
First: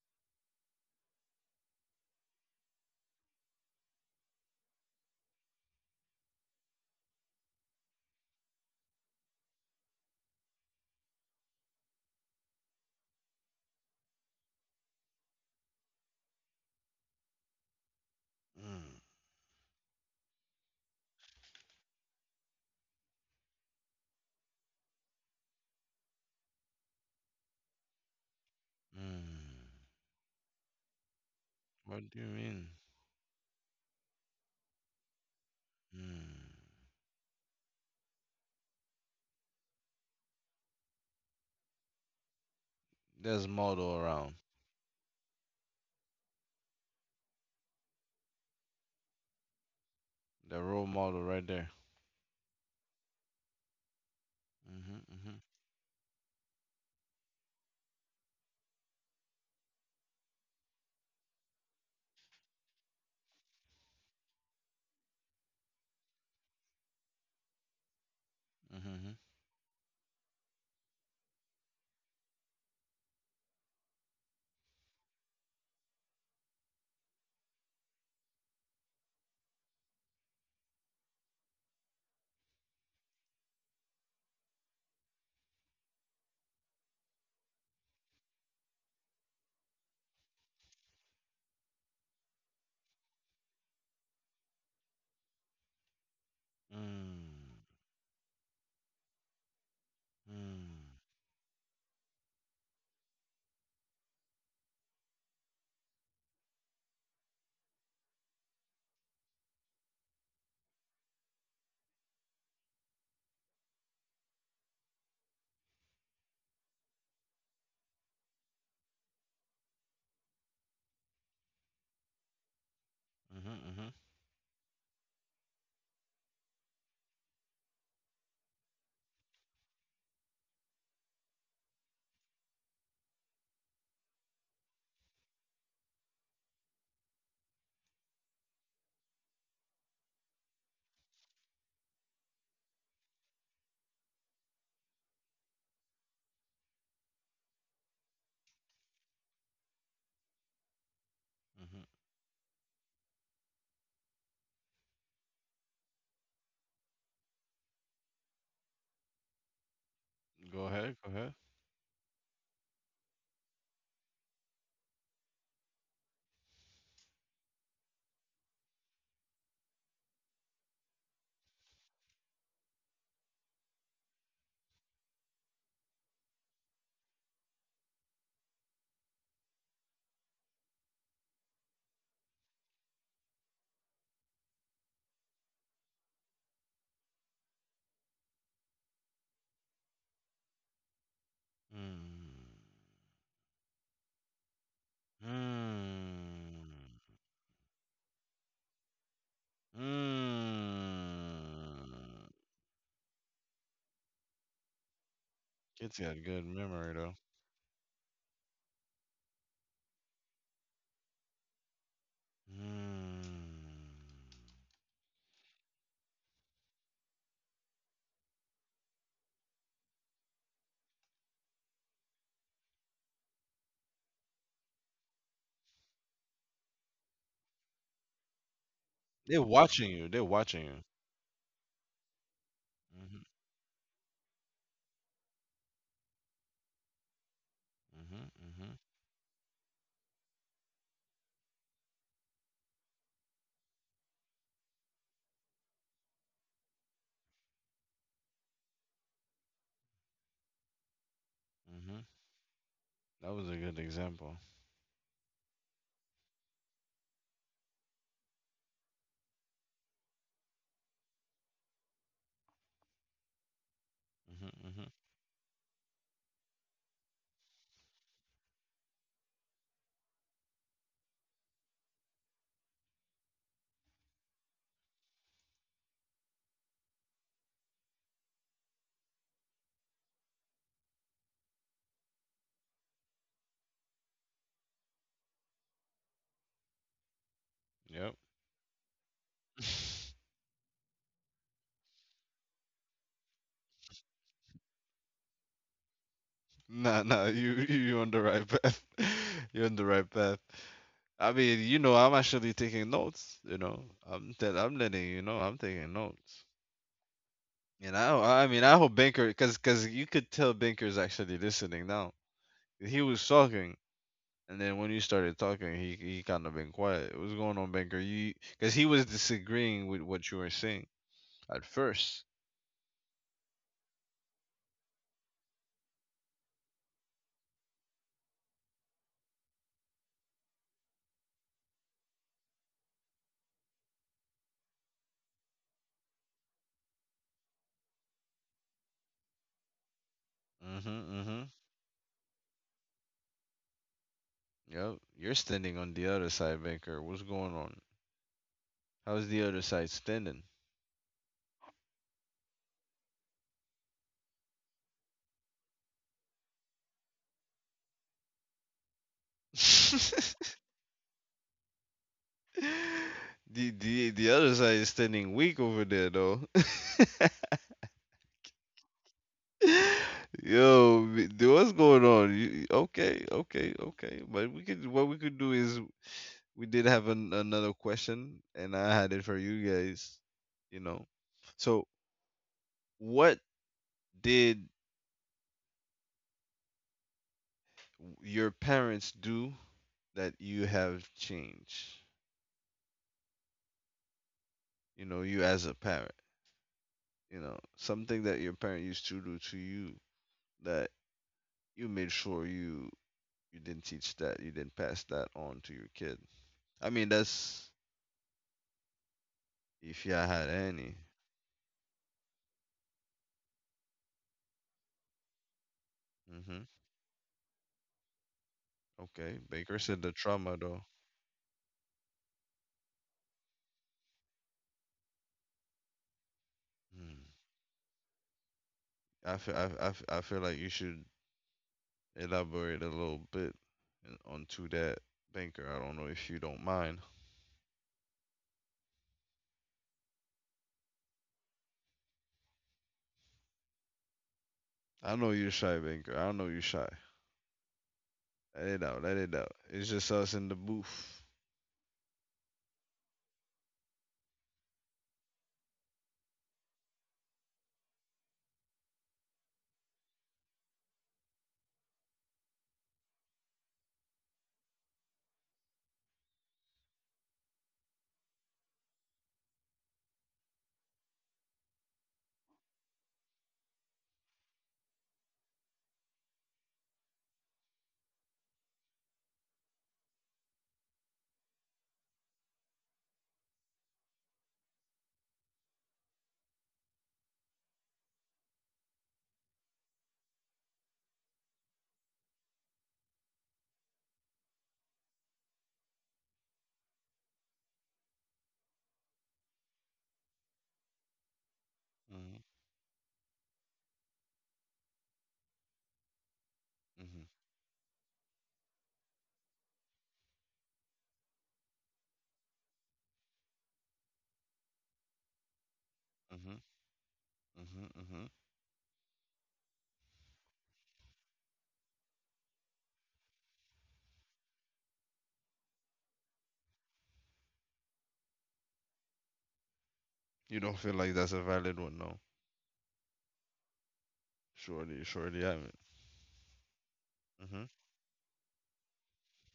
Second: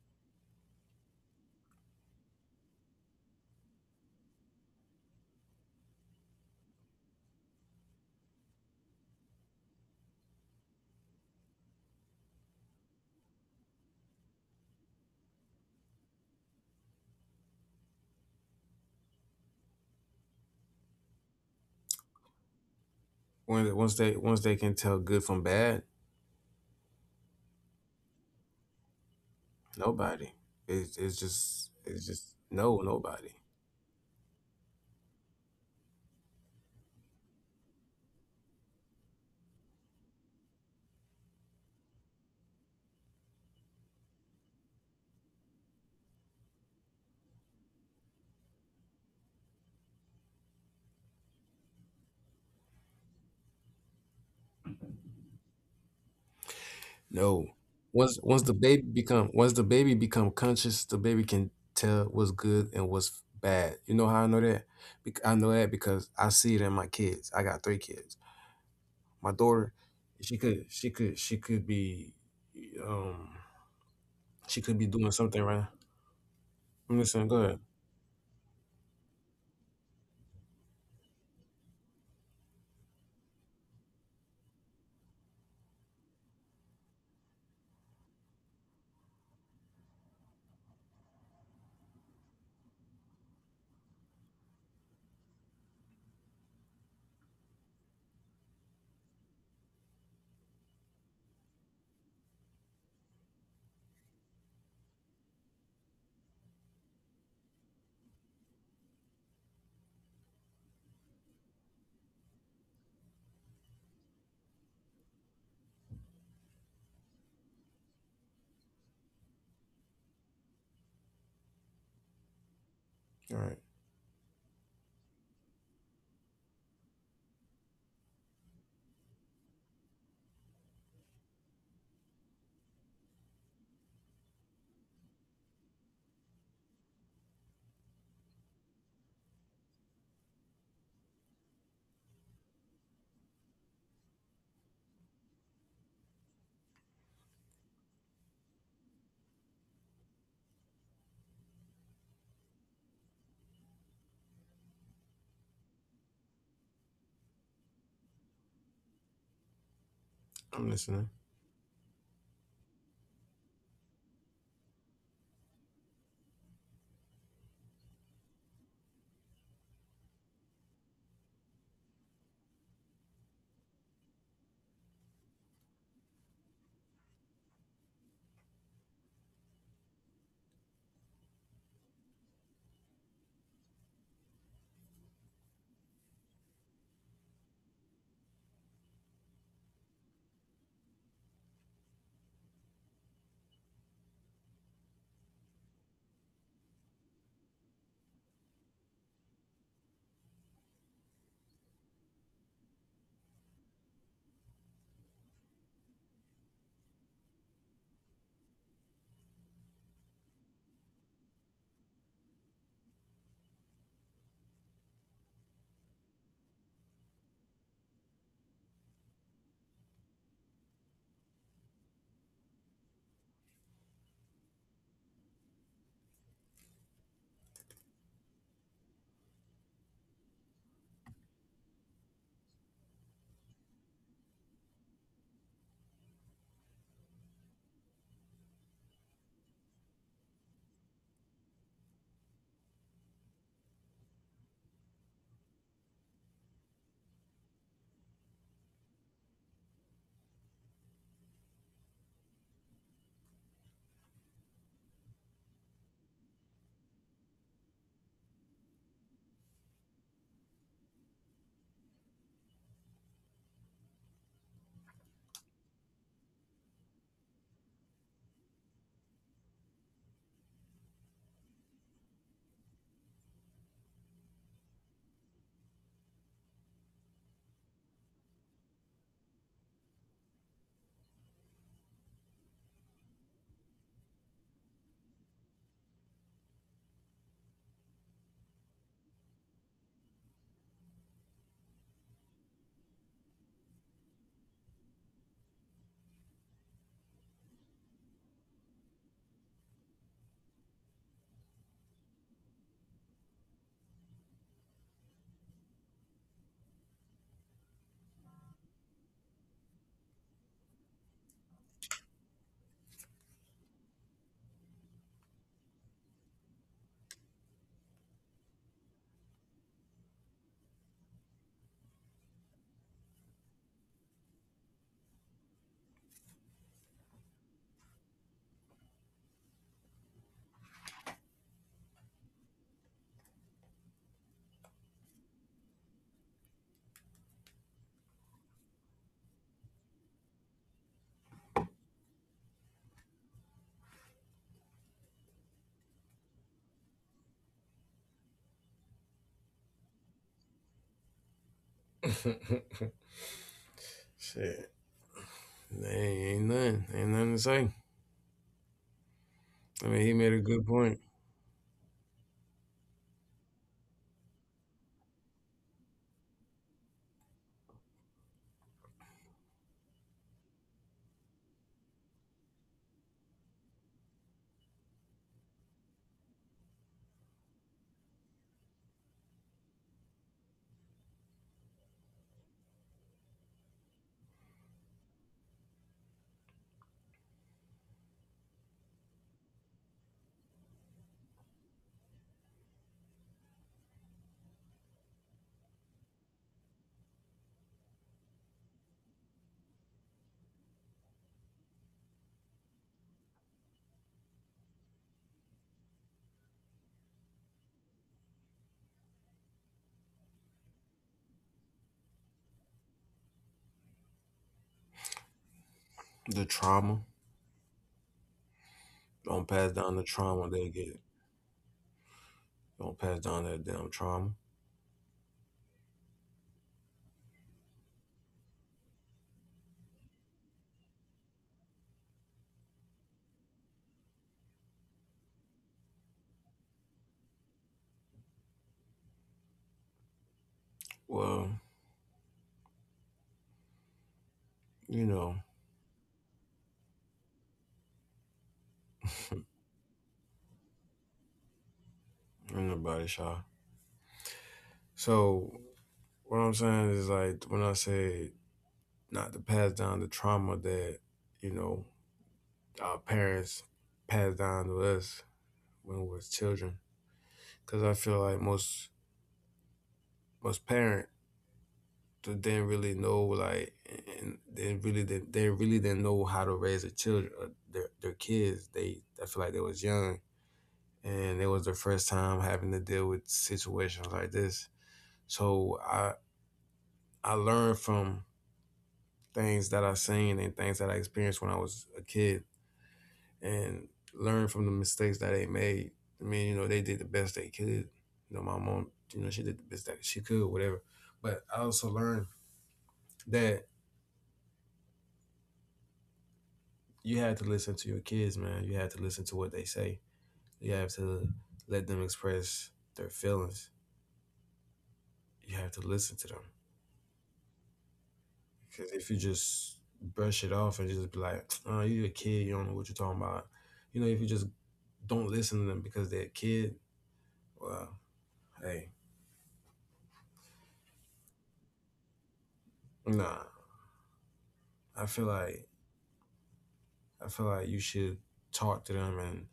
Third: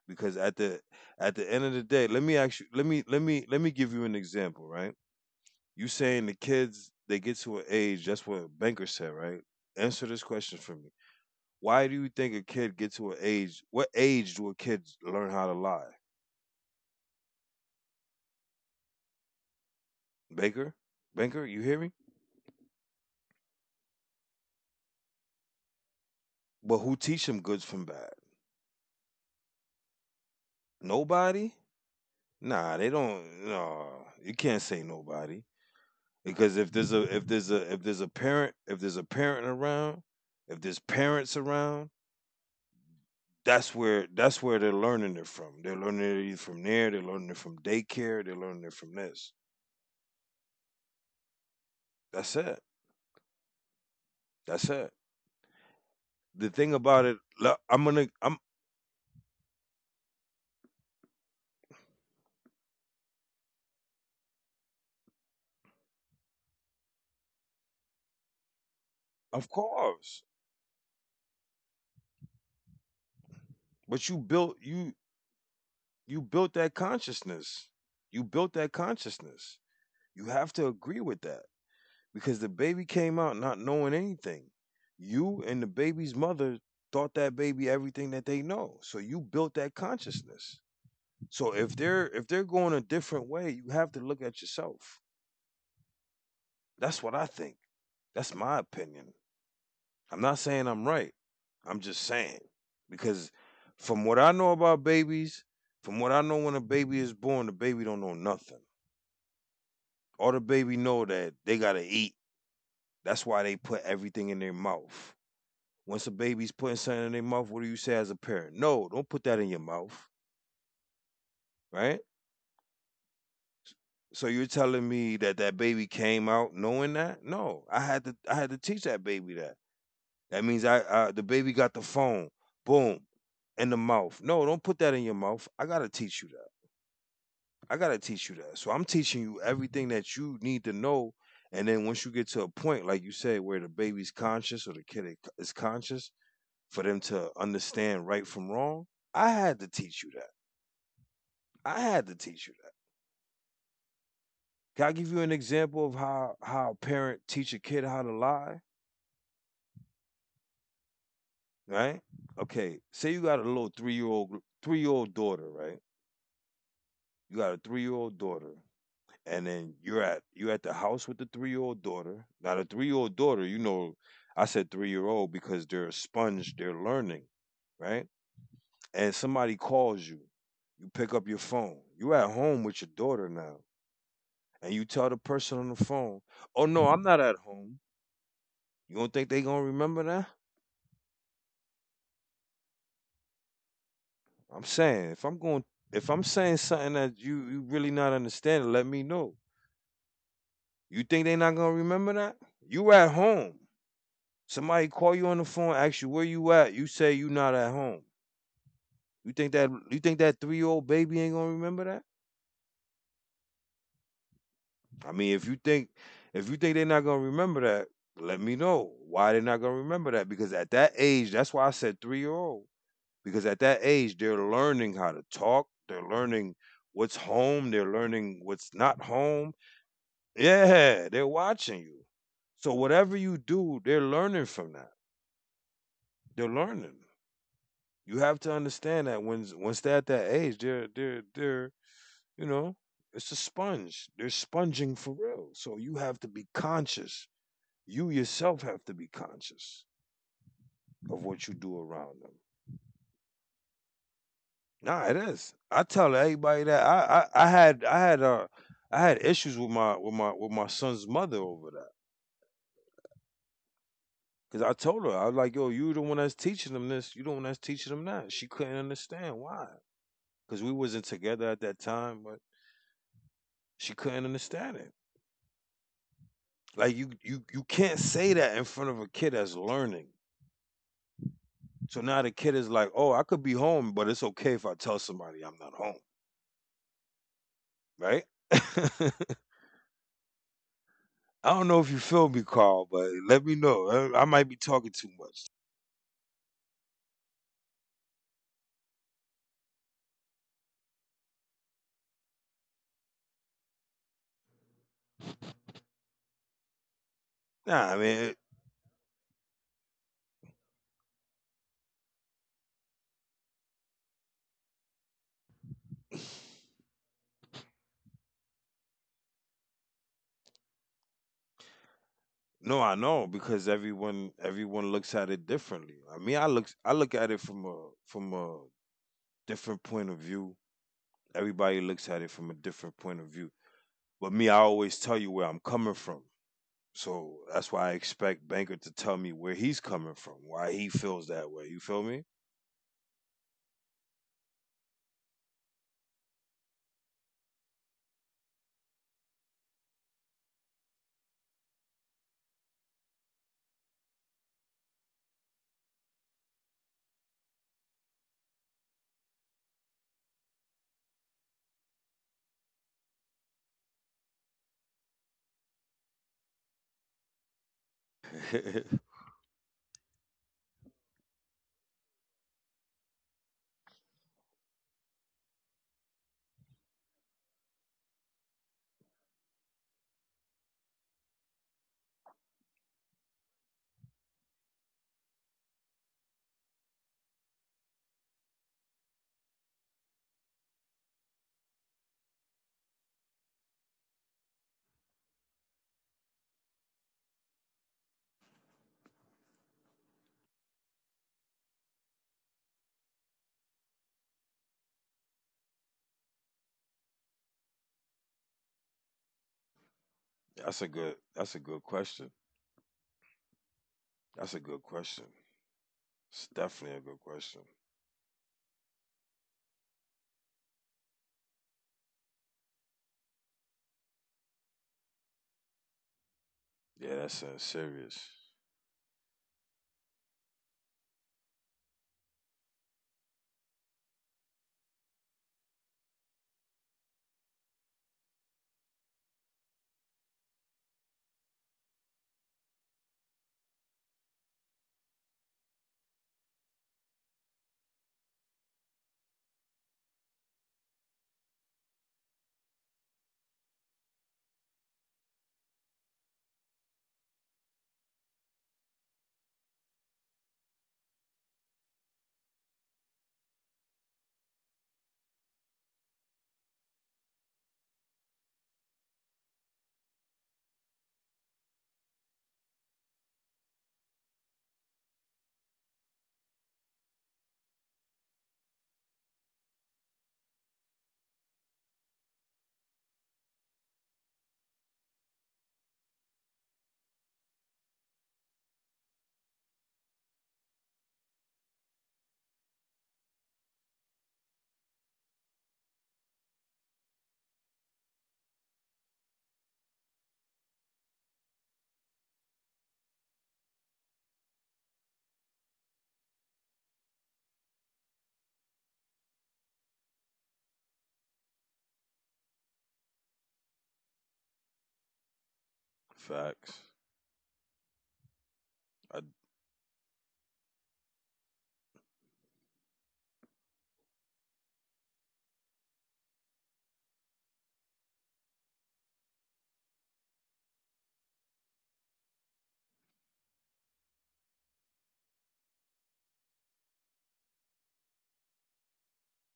[SPEAKER 2] Because at the end of the day, let me let me give you an example, right? You saying the kids they get to an age? That's what Banker said, right? Answer this question for me. Why do you think a kid get to an age? What age do a kid learn how to lie?
[SPEAKER 1] Mm.
[SPEAKER 2] Baker, Banker, you hear me?
[SPEAKER 3] When once they can tell good from bad,
[SPEAKER 2] But who teach them goods from bad?
[SPEAKER 1] Mm.
[SPEAKER 3] nobody.
[SPEAKER 2] Nobody.
[SPEAKER 3] It's
[SPEAKER 1] What do
[SPEAKER 3] just
[SPEAKER 1] you mean?
[SPEAKER 2] Nah,
[SPEAKER 3] no
[SPEAKER 2] they
[SPEAKER 3] nobody.
[SPEAKER 2] don't. No, you can't say nobody,
[SPEAKER 1] Mm.
[SPEAKER 2] because if there's a if there's a parent around, if there's parents around,
[SPEAKER 1] There's model around.
[SPEAKER 2] that's where they're learning it from. They're learning it either from there, they're learning it from daycare, they're learning it from this.
[SPEAKER 1] The role model right there.
[SPEAKER 2] That's it. That's it.
[SPEAKER 1] Mm-hmm, mm-hmm,
[SPEAKER 2] The thing about it,
[SPEAKER 3] No.
[SPEAKER 2] lo- I'm gonna,
[SPEAKER 3] Once
[SPEAKER 2] I'm
[SPEAKER 3] once the baby become once the baby become conscious, the baby can tell what's good and what's bad. You know how I know that? I know that because I see it in my kids. I got three kids.
[SPEAKER 1] mm-hmm,
[SPEAKER 3] My
[SPEAKER 2] of
[SPEAKER 3] daughter,
[SPEAKER 2] course,
[SPEAKER 3] she could be um
[SPEAKER 2] but
[SPEAKER 3] she could be doing something right.
[SPEAKER 2] you built that
[SPEAKER 3] I'm listening. Go ahead.
[SPEAKER 2] consciousness. You built that consciousness. You have to agree with that because the baby came out not knowing anything. You and the baby's mother taught that baby everything that they know. So you built that consciousness. So if they're going a different way, you have to look at yourself. That's what I think.
[SPEAKER 1] mm,
[SPEAKER 2] That's my opinion. I'm not saying I'm right. I'm just saying because from what I know about babies, from what I know when a baby is born, the baby don't know nothing. All the baby know that they gotta eat. That's why they put everything in their mouth. Once a baby's putting something in their mouth, what do you say as a parent? No, don't put that in your mouth, right?
[SPEAKER 3] All
[SPEAKER 1] mm,
[SPEAKER 3] right,
[SPEAKER 1] mm-hmm, mm-hmm,
[SPEAKER 2] So you're telling me that that baby came out knowing that? No, I had to teach that baby that. That means I the baby got the phone, boom, in the mouth. No, don't put that in your mouth. I gotta teach you that. I gotta teach you that. So I'm teaching you everything that you need to know. And then once you get to a point, like you say, where the baby's conscious or the kid is conscious, for them to understand right from wrong, I had to teach you that.
[SPEAKER 1] mm-hmm.
[SPEAKER 2] I had to teach you that. Can I give you an example of how a parent teach a kid how to lie?
[SPEAKER 1] Go
[SPEAKER 3] I'm
[SPEAKER 1] ahead,
[SPEAKER 3] listening.
[SPEAKER 1] go ahead.
[SPEAKER 2] Right? Okay, say you got a little three year old daughter, right? You got a 3-year-old daughter, and then you're at the house with the 3-year-old daughter. Now the 3-year-old daughter, you know, I said 3-year-old because they're a sponge, they're learning, right? And somebody calls you, you pick up your phone. You're at home with your daughter now, and you tell the person on the phone, "Oh no, I'm not at home." You don't think they gonna remember that?
[SPEAKER 1] Mm,
[SPEAKER 2] I'm saying if I'm
[SPEAKER 1] mm,
[SPEAKER 2] saying something that you really not understanding, let me know. You think they
[SPEAKER 1] mm.
[SPEAKER 2] not gonna remember that? You at home. Somebody call you on the phone,
[SPEAKER 1] Kids
[SPEAKER 2] ask you
[SPEAKER 1] got
[SPEAKER 2] where
[SPEAKER 1] good
[SPEAKER 2] you at. You
[SPEAKER 1] memory though.
[SPEAKER 2] say you not at home. You think that 3-year-old baby ain't gonna remember that?
[SPEAKER 1] Mm.
[SPEAKER 2] I mean, if you think they're not gonna remember that, let me know why they're not gonna remember that. Because at that age, that's why I said 3-year-old. Because at that age, they're learning how to talk. They're learning what's home. They're learning what's not
[SPEAKER 1] They're
[SPEAKER 2] home.
[SPEAKER 1] watching you. They're watching you.
[SPEAKER 2] Yeah, they're watching you. So
[SPEAKER 1] Mm-hmm,
[SPEAKER 2] whatever you do, they're learning from that. They're learning. You
[SPEAKER 1] mm-hmm,
[SPEAKER 2] have to
[SPEAKER 1] mm-hmm,
[SPEAKER 2] understand that when once they're at that age, you know, it's a sponge. They're sponging for real. So you have to be conscious. You yourself have to be conscious of what you do
[SPEAKER 1] mm-hmm.
[SPEAKER 2] around them.
[SPEAKER 1] That was a good example.
[SPEAKER 2] Nah, it is. I tell everybody that I had I had I had issues with my son's mother over that. Cause
[SPEAKER 1] hmm
[SPEAKER 2] I
[SPEAKER 1] hmm
[SPEAKER 2] told her I was like, "Yo, you the one that's teaching them this. You the one that's teaching them that." She couldn't understand why, cause we wasn't together at that time. But she couldn't understand it. Like you can't say that in front of a kid that's learning. So now the kid is like, "Oh, I could be home, but it's okay if I tell somebody I'm not home."
[SPEAKER 1] Yep.
[SPEAKER 2] Right? <laughs> I
[SPEAKER 1] <laughs>
[SPEAKER 2] don't know if you feel me, Carl, but let me know. I might be talking too much.
[SPEAKER 1] Nah, you <laughs> you on the right path. <laughs> You're on the right path. I mean, you know, I'm actually taking notes. You know, I'm letting you know I'm taking notes.
[SPEAKER 2] Nah,
[SPEAKER 1] And
[SPEAKER 2] I mean,
[SPEAKER 1] I mean I hope Banker because you could tell Banker's actually listening now. He was talking, and then when you started talking, he kind of been quiet. What's going on, Banker? You because he was disagreeing with what you were saying at first.
[SPEAKER 2] no, I know because everyone looks at it differently. I mean, I look at it from a from a different point of view. Everybody looks at it from a different point of view. But me, I always tell you where I'm coming from. So that's why I expect Banker to tell me where he's coming from, why
[SPEAKER 1] Mm-hmm.
[SPEAKER 2] he feels
[SPEAKER 1] Mm-hmm.
[SPEAKER 2] that way. You feel me?
[SPEAKER 1] Yep. You're standing on the other side, Banker. What's going on? How's the other side standing?
[SPEAKER 3] <laughs> Shit, nah, ain't nothing to say. I mean, he
[SPEAKER 1] <laughs>
[SPEAKER 3] made a good point.
[SPEAKER 1] The other side is standing weak over there though.
[SPEAKER 2] <laughs>
[SPEAKER 1] <laughs> Yo, what's going on? You, okay. But we could what we could do is we did have another question and I had it for you guys, you know. So, what did your parents do that you have changed? You know, you as a parent. You know something that your parent used to do to you that you made sure you didn't teach that you didn't pass that on to your kid. I mean that's if you had any.
[SPEAKER 2] That's a good question. That's a good question.
[SPEAKER 3] The
[SPEAKER 2] It's
[SPEAKER 1] hmm
[SPEAKER 2] definitely a
[SPEAKER 3] trauma.
[SPEAKER 2] good question.
[SPEAKER 1] okay,
[SPEAKER 3] Don't pass
[SPEAKER 1] Baker
[SPEAKER 3] down
[SPEAKER 1] said
[SPEAKER 3] the
[SPEAKER 1] the
[SPEAKER 3] trauma
[SPEAKER 1] trauma
[SPEAKER 3] they
[SPEAKER 1] though.
[SPEAKER 3] get. Don't pass down that damn trauma.
[SPEAKER 2] Yeah,
[SPEAKER 1] hmm.
[SPEAKER 2] that's serious
[SPEAKER 1] I, feel, I, f- I feel like you should elaborate a little bit in- onto that, Banker. I don't know if you don't mind.
[SPEAKER 3] Well, you
[SPEAKER 1] I know
[SPEAKER 3] know,
[SPEAKER 1] you're shy, Banker. I know you're shy. Let it out, let
[SPEAKER 3] <laughs>
[SPEAKER 1] it
[SPEAKER 3] ain't
[SPEAKER 1] out. It's just us in the booth.
[SPEAKER 3] nobody shy. So what I'm saying is, like, when I say not to pass down the trauma that, you know, our parents passed down to us when we was children, because I feel like most parent, they didn't really know, like, and they really didn't know how to raise their kids. They, I feel like they was young, and it was their first time having to deal with situations like this. So I learned from things that I seen and things that I experienced when I was a kid, and learned from the mistakes that they made. I mean, you know, they did the best they could. You know, my mom, you know, she did the best that she could, whatever. But I also learned
[SPEAKER 1] hmm
[SPEAKER 3] that you
[SPEAKER 1] hmm
[SPEAKER 3] have to listen to your kids, man. You have to listen to what they say. You have to let them express their feelings. You have to listen to them.
[SPEAKER 1] hmm
[SPEAKER 2] facts.
[SPEAKER 1] hmm hmm
[SPEAKER 3] Because if
[SPEAKER 2] I
[SPEAKER 3] you just brush it off and just be like, oh, you're a kid, you don't know what you're talking about. You know, if you just don't listen to them because they're a kid, well, hey,
[SPEAKER 1] You don't feel like that's a valid one, no?
[SPEAKER 3] nah.
[SPEAKER 1] Surely,
[SPEAKER 3] I feel
[SPEAKER 1] surely
[SPEAKER 3] like
[SPEAKER 1] haven't.
[SPEAKER 3] I feel
[SPEAKER 1] Mm-hmm.
[SPEAKER 3] like you should talk to them and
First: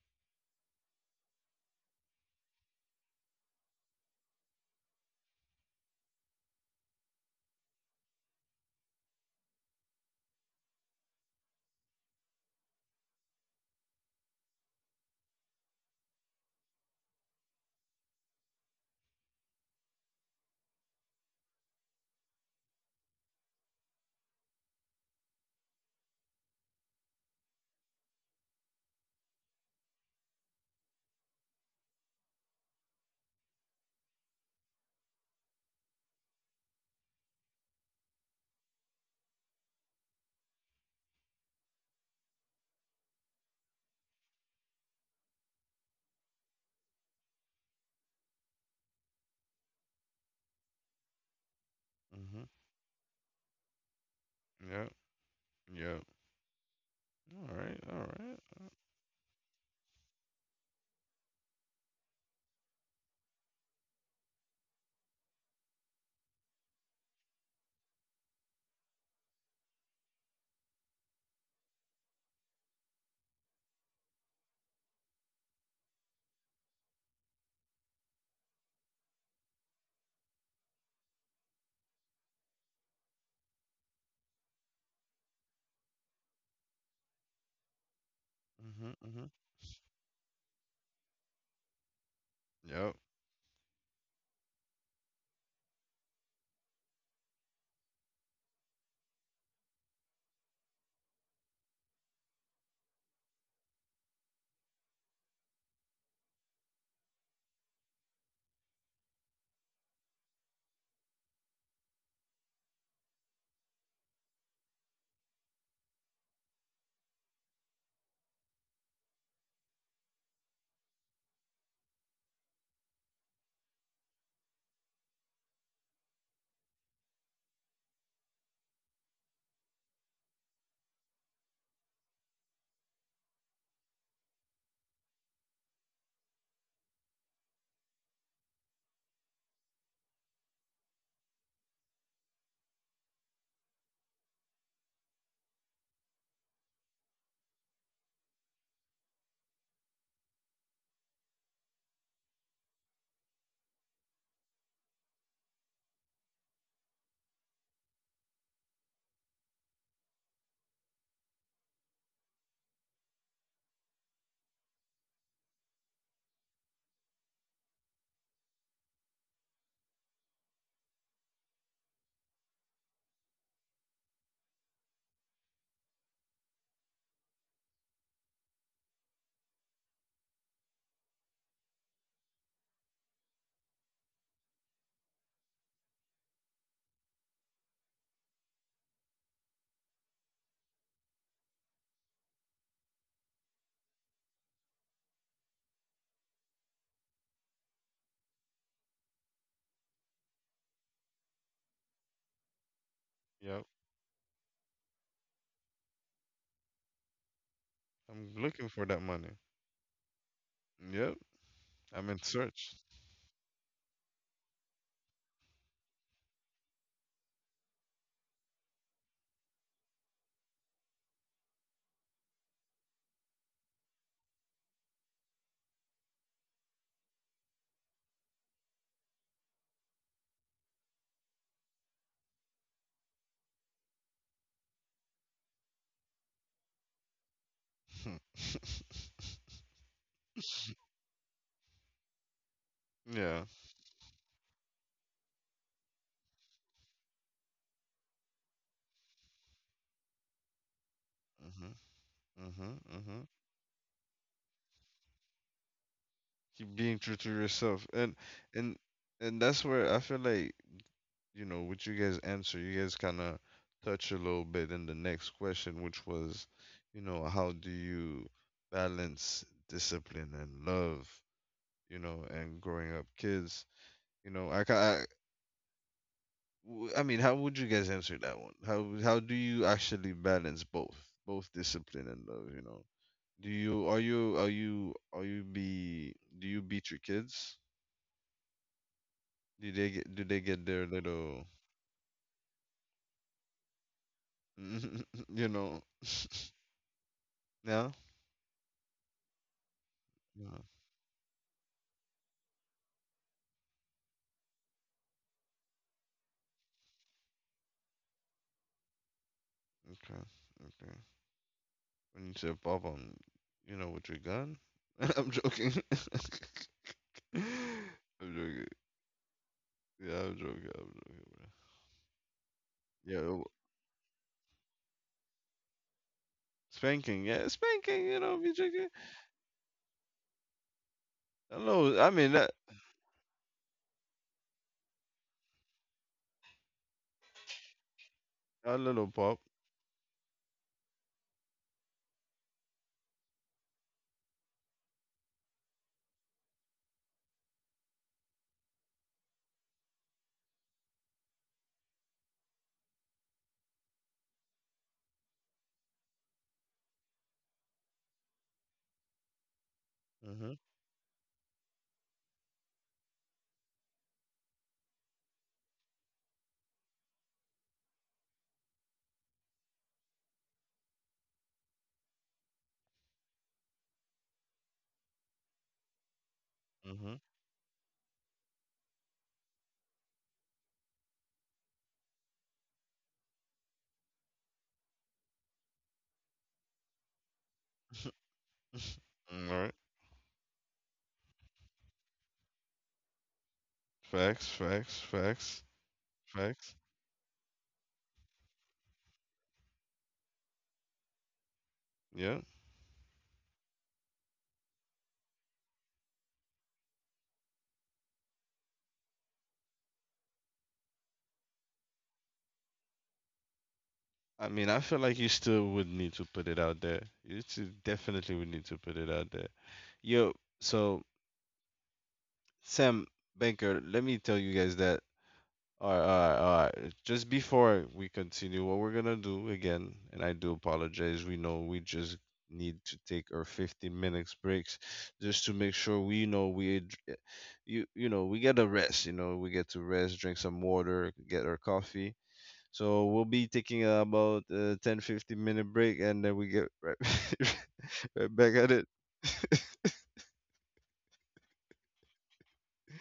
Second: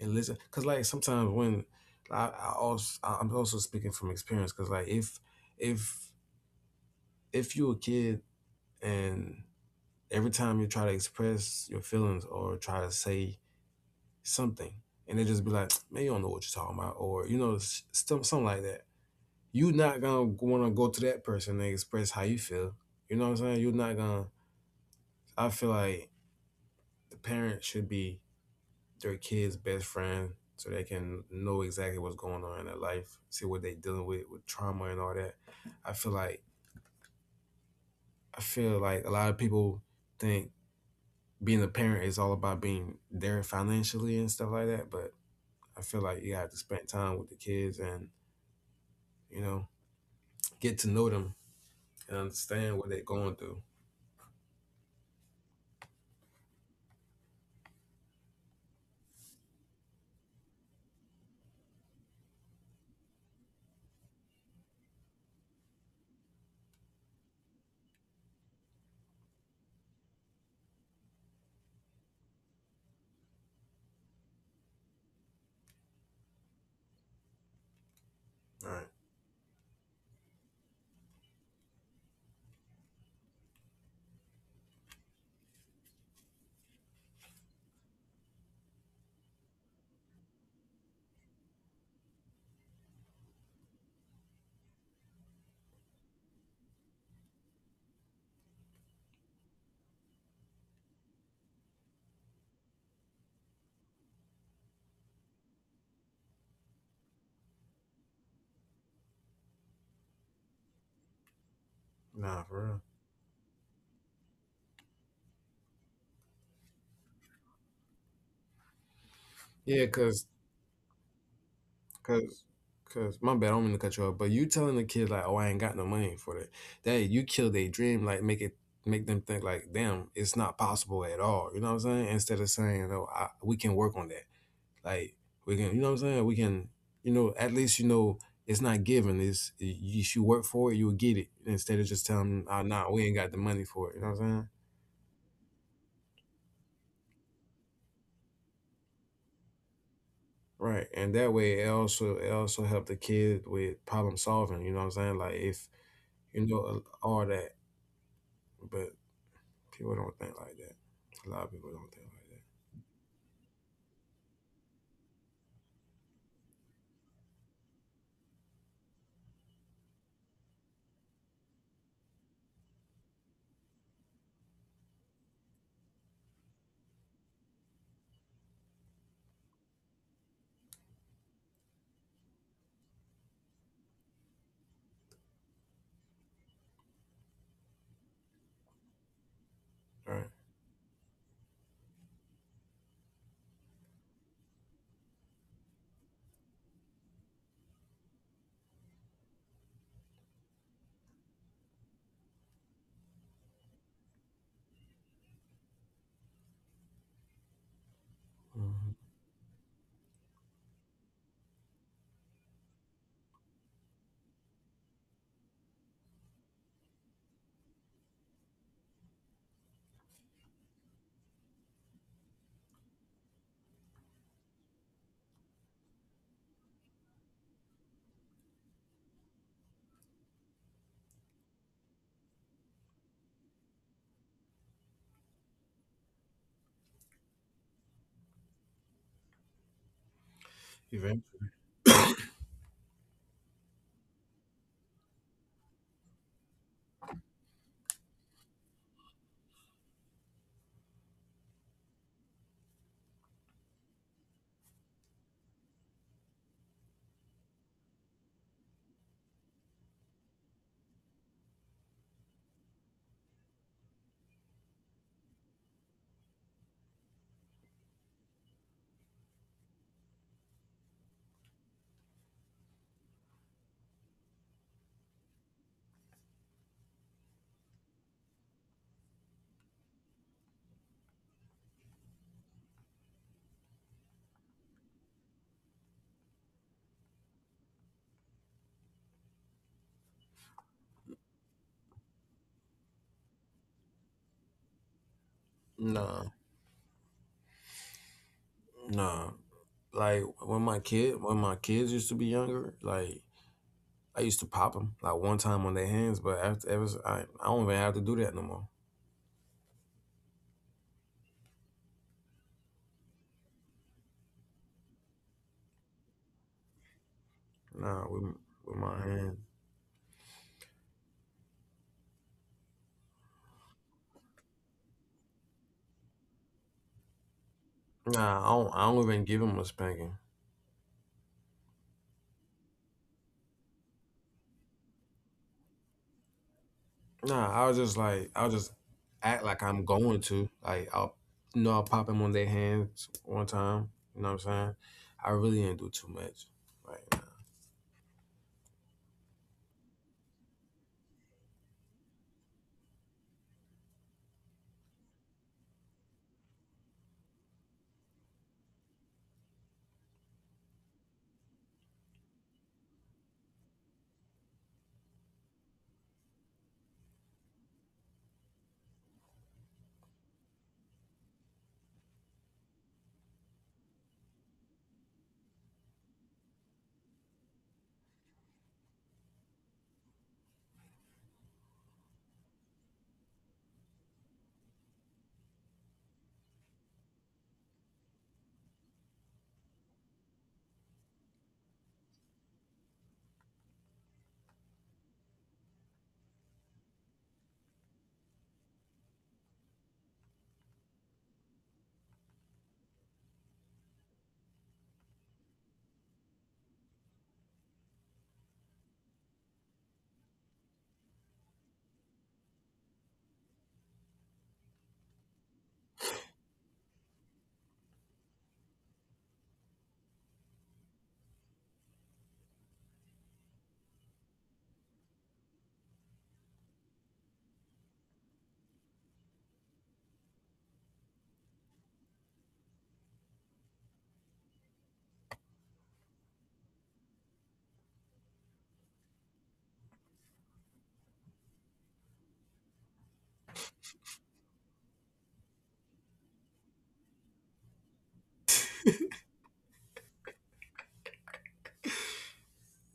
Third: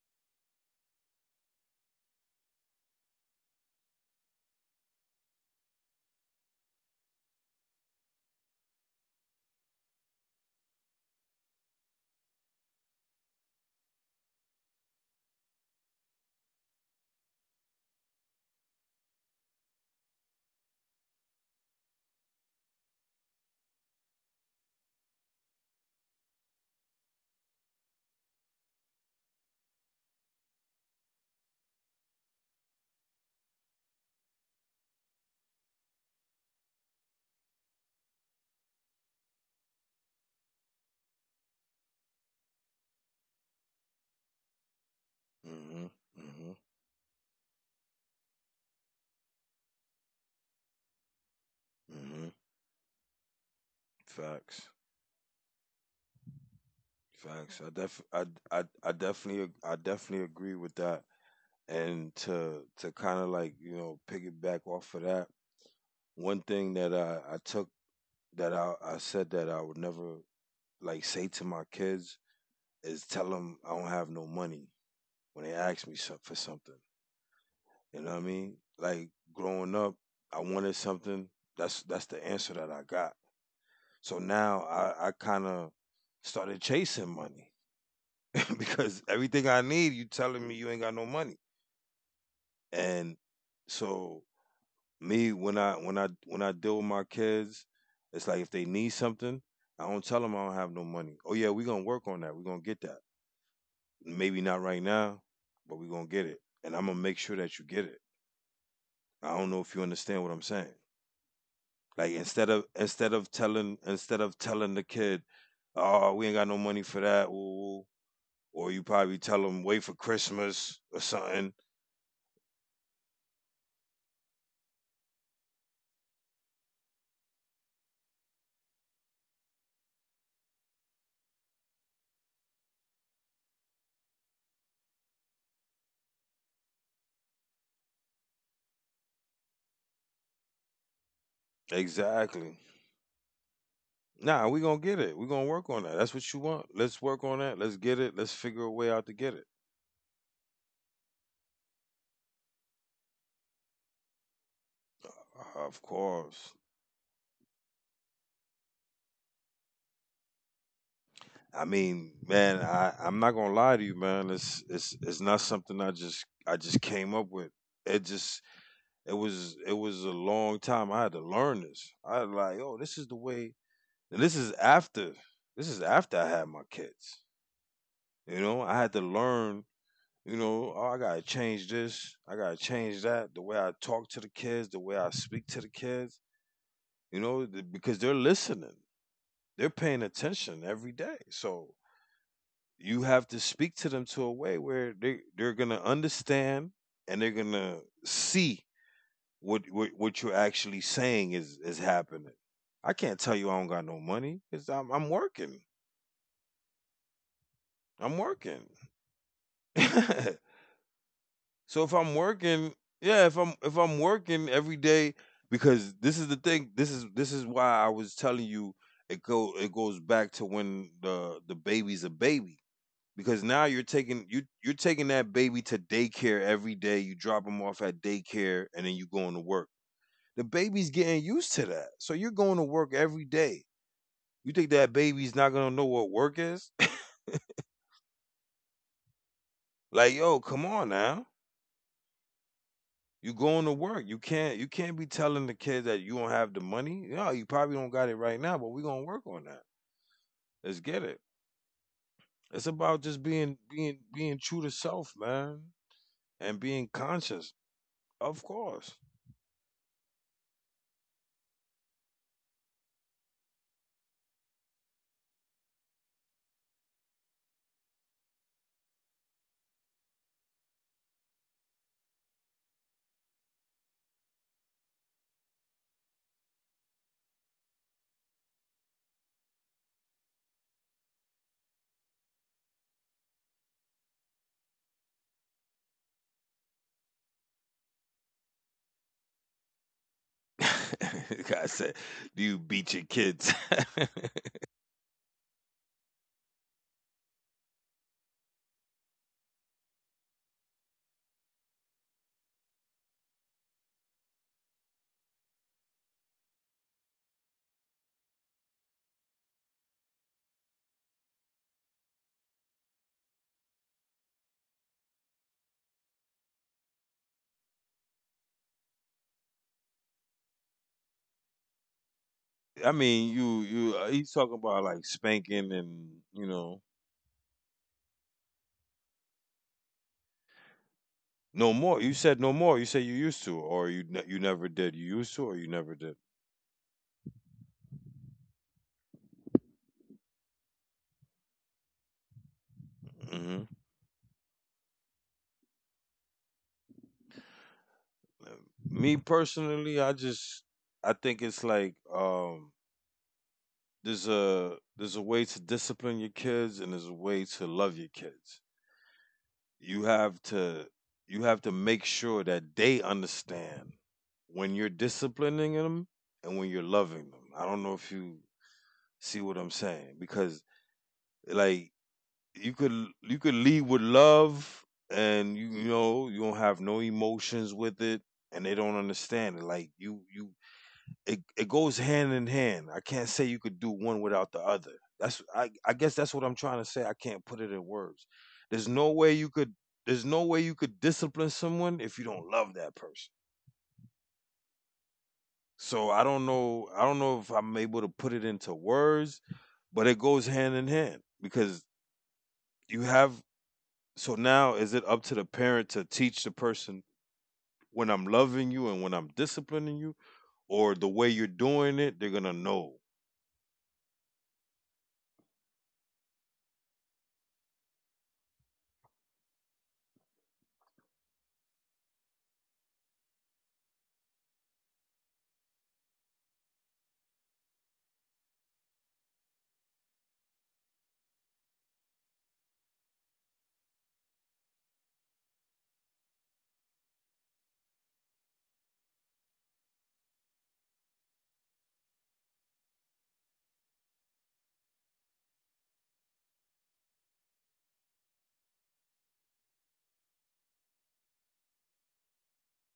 [SPEAKER 3] listen. Cause like sometimes when I also, I'm also speaking from experience. Cause like if if you're a kid, and every time you try to express your feelings or try to say something, and they just be like, man, you don't know what you're talking about, or, you know, stuff, something like that, you not going to want to go to that person and express how you feel. You know what I'm saying? You're not going to. I feel like the parents should be their kids' best friend, so they can know exactly what's going on in their life, see what they're dealing with trauma and all that. I feel like, I feel like a lot of people think being a parent is all about being there financially and stuff like that. But I
[SPEAKER 2] mm-hmm,
[SPEAKER 3] feel like you have to
[SPEAKER 2] mm-hmm,
[SPEAKER 3] spend time with the kids and, you know, get to know them and
[SPEAKER 2] mm-hmm.
[SPEAKER 1] Mm-hmm.
[SPEAKER 3] understand what they're going through.
[SPEAKER 2] Facts,
[SPEAKER 1] Yep. Yep. All
[SPEAKER 2] facts. I
[SPEAKER 1] right. All
[SPEAKER 2] def,
[SPEAKER 1] right.
[SPEAKER 2] I definitely, ag- I definitely agree with that. And to kind of like piggyback off of that, one thing that I took that I said that I would never like say to my kids is tell them I don't have no money when they ask me for something. You know what I mean?
[SPEAKER 3] Right.
[SPEAKER 2] Like growing up, I wanted something. That's the answer that I got. So now I kind of started chasing money <laughs>
[SPEAKER 1] Mm-hmm.
[SPEAKER 2] because
[SPEAKER 1] Mm-hmm.
[SPEAKER 2] everything I need, you telling me you ain't got no money.
[SPEAKER 1] Yep.
[SPEAKER 2] And so me when I deal with my kids, it's like if they need something, I don't tell them I don't have no money. Oh yeah, we gonna work on that. We gonna get that. Maybe not right now, but we're gonna get it. And I'm gonna make sure that you get it. I don't know if you understand what I'm saying. Like
[SPEAKER 3] Nah,
[SPEAKER 2] instead
[SPEAKER 3] for
[SPEAKER 2] of
[SPEAKER 3] real.
[SPEAKER 2] instead of telling instead of telling the kid, oh, we ain't got no money for that, ooh, or you probably tell
[SPEAKER 3] Yeah,
[SPEAKER 2] them wait for Christmas or something.
[SPEAKER 3] cause, cause my bad. I don't mean to cut you off, but you telling the kid like, "Oh, I ain't got no money for that." That, you kill their dream, make them think like, "Damn, it's not possible at all." You know what I'm saying? Instead of saying, "No, I, we can work on that." Like, we can, you know what I'm saying? We can, you know, at least you know it's not given. It's, if you work for it, you'll get it, instead of just telling them, "Ah,
[SPEAKER 2] Exactly.
[SPEAKER 3] nah, we ain't got the money for it." You know what I'm saying?
[SPEAKER 2] Nah, we gonna get it. We gonna work on that. That's what you want. Let's work on that. Let's get it. Let's figure a way out to get it.
[SPEAKER 3] Right, and that way it also helped the kid with problem solving. You know what I'm saying? Like if
[SPEAKER 2] Of
[SPEAKER 3] you
[SPEAKER 2] course.
[SPEAKER 3] know all that, but people don't think like that. A lot of people don't
[SPEAKER 2] I
[SPEAKER 3] think
[SPEAKER 2] mean, man, I'm not gonna lie to you, man. It's not something I just came up with. It just it was a long time. I had to learn this. I was like, oh, this is the way. And this is after I had my kids. You know, I had to learn. You know, oh, I gotta change this. I gotta change that. The way I talk to the kids, the way I speak to the kids. You know, because they're listening, they're paying
[SPEAKER 3] like that. Right?
[SPEAKER 2] attention every day. So you have to speak to them to a way where they're gonna understand and they're gonna see what you're actually saying is happening. I can't tell you I
[SPEAKER 1] Yep.
[SPEAKER 2] don't got no money because I'm working. I'm
[SPEAKER 1] I'm looking
[SPEAKER 2] working.
[SPEAKER 1] for that
[SPEAKER 3] Mm-hmm.
[SPEAKER 1] money.
[SPEAKER 2] <laughs>
[SPEAKER 1] Yep.
[SPEAKER 2] So if
[SPEAKER 1] I'm in
[SPEAKER 2] I'm
[SPEAKER 1] search.
[SPEAKER 2] working, yeah, if I'm working every day, because this is the thing. This is why I was telling you it goes back to when the baby's a baby because now you're taking that baby to daycare every day. You drop him off at daycare and then you going to work. The baby's getting used to that. So you're going to work every day. You think that baby's not gonna know what work is?
[SPEAKER 1] <laughs>
[SPEAKER 2] <laughs> Like, yo, come on now.
[SPEAKER 3] Eventually,
[SPEAKER 2] You
[SPEAKER 1] Yeah.
[SPEAKER 2] going to work. You can't be telling the kids that you don't have the money. No, you probably don't got it right now, but we're gonna work on that. Let's get it.
[SPEAKER 1] Mhm.
[SPEAKER 2] It's
[SPEAKER 1] Mhm.
[SPEAKER 2] about just
[SPEAKER 1] Mhm.
[SPEAKER 2] being true to self, man, and
[SPEAKER 1] Keep
[SPEAKER 2] being
[SPEAKER 1] being true to
[SPEAKER 2] conscious.
[SPEAKER 1] yourself, and
[SPEAKER 2] Of
[SPEAKER 1] and
[SPEAKER 2] course.
[SPEAKER 1] and that's where I feel like you know, with you guys' answer, you guys kind of touch a little bit in the next question, which was, you know, how do you balance discipline and love, you know, and growing up kids? You know, I, ca- I, w- I mean, how would you guys answer that one? How do you actually balance both, both discipline and love? You know, do you are you are you are you be do you beat your kids? Do they get
[SPEAKER 2] <laughs>
[SPEAKER 1] their little,
[SPEAKER 2] I said, "Do you beat your kids?" <laughs>
[SPEAKER 1] <laughs> you know,
[SPEAKER 3] nah,
[SPEAKER 1] <laughs> now?
[SPEAKER 3] nah. Like when my kid when my kids used to be younger, like I used to pop them like one time on their hands, but after ever I don't even have to do that no more.
[SPEAKER 1] Okay, okay. When you said pop, you know, with your gun? <laughs> I'm joking. <laughs>
[SPEAKER 3] Nah,
[SPEAKER 1] I'm
[SPEAKER 3] with
[SPEAKER 1] joking.
[SPEAKER 3] my hand.
[SPEAKER 1] Yeah, I'm joking. I'm joking, bro.
[SPEAKER 2] I
[SPEAKER 1] Yeah,
[SPEAKER 2] mean,
[SPEAKER 1] w-
[SPEAKER 2] you he's talking about like spanking, and you know.
[SPEAKER 1] spanking. Yeah, spanking. You know,
[SPEAKER 3] Nah,
[SPEAKER 1] be joking.
[SPEAKER 3] I don't even give them a spanking.
[SPEAKER 1] A
[SPEAKER 2] No
[SPEAKER 1] little.
[SPEAKER 2] more.
[SPEAKER 1] I
[SPEAKER 2] You
[SPEAKER 1] mean,
[SPEAKER 2] said
[SPEAKER 1] that
[SPEAKER 2] no more. You said you used to, or you never did. You used to, or you never did.
[SPEAKER 3] Nah, I was just like I'll just
[SPEAKER 1] a little pop.
[SPEAKER 3] act like I'm going to, like, I'll, you know, I'll pop them on their hands one
[SPEAKER 2] Hmm.
[SPEAKER 3] time. You know what I'm saying? I really didn't do too much. Like,
[SPEAKER 2] Me personally, I think it's like there's a way to discipline your kids and there's a way to love your kids. You have
[SPEAKER 1] Mhm.
[SPEAKER 2] to you have to make sure that they understand when you're disciplining them and when you're loving them. I don't know if you see what I'm saying because like you could lead with love and you know you don't have no
[SPEAKER 1] Mhm.
[SPEAKER 2] emotions with it and they don't understand it. Like you it goes hand in hand. I can't say you could do one without the other. That's I guess that's what I'm trying to say. I can't put it in words. There's no
[SPEAKER 1] <laughs>
[SPEAKER 2] way
[SPEAKER 1] All
[SPEAKER 2] you
[SPEAKER 1] right.
[SPEAKER 2] could discipline someone if you don't love that person.
[SPEAKER 1] Facts. Facts. Facts.
[SPEAKER 2] So I don't
[SPEAKER 1] Facts.
[SPEAKER 2] know I don't know if I'm able to put it into words, but it goes hand in hand because
[SPEAKER 1] Yeah.
[SPEAKER 2] you have so now is it up to the parent to teach the person when I'm loving you and when I'm disciplining you or the way you're doing it, they're going to know.
[SPEAKER 1] I mean, I feel like you still would need to put it out there. You still definitely would need to put it out there. Yo, so Sam Banker, let me tell you guys that. All right. Just before we continue, what we're gonna do again, and I do apologize. We know we just need to take our 15 minutes breaks just to make sure we know we ad- eh, you know we get a rest. You know we get to rest, drink some water, get our coffee. So we'll be taking about a 10 15 minute break, and then we get right, <laughs> right back at it. <laughs>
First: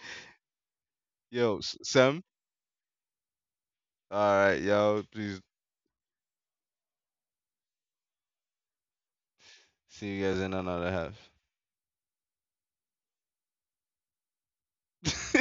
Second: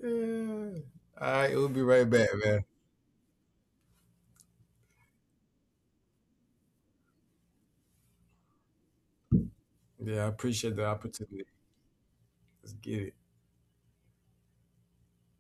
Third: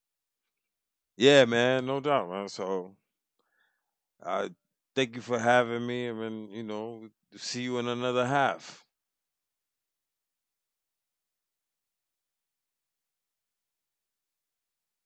[SPEAKER 3] yeah. All
[SPEAKER 2] Yeah,
[SPEAKER 3] right,
[SPEAKER 1] Yo,
[SPEAKER 3] we'll
[SPEAKER 1] S-
[SPEAKER 3] be
[SPEAKER 2] man, no
[SPEAKER 3] right
[SPEAKER 1] Sam.
[SPEAKER 2] doubt,
[SPEAKER 3] back,
[SPEAKER 2] man.
[SPEAKER 3] man.
[SPEAKER 2] So
[SPEAKER 1] All
[SPEAKER 2] I
[SPEAKER 1] right, y'all.
[SPEAKER 2] thank you for
[SPEAKER 1] Please
[SPEAKER 2] having me, and see you in another half.
[SPEAKER 1] see you
[SPEAKER 3] Yeah, I
[SPEAKER 1] guys in
[SPEAKER 3] appreciate the
[SPEAKER 1] another
[SPEAKER 3] opportunity. Let's get it.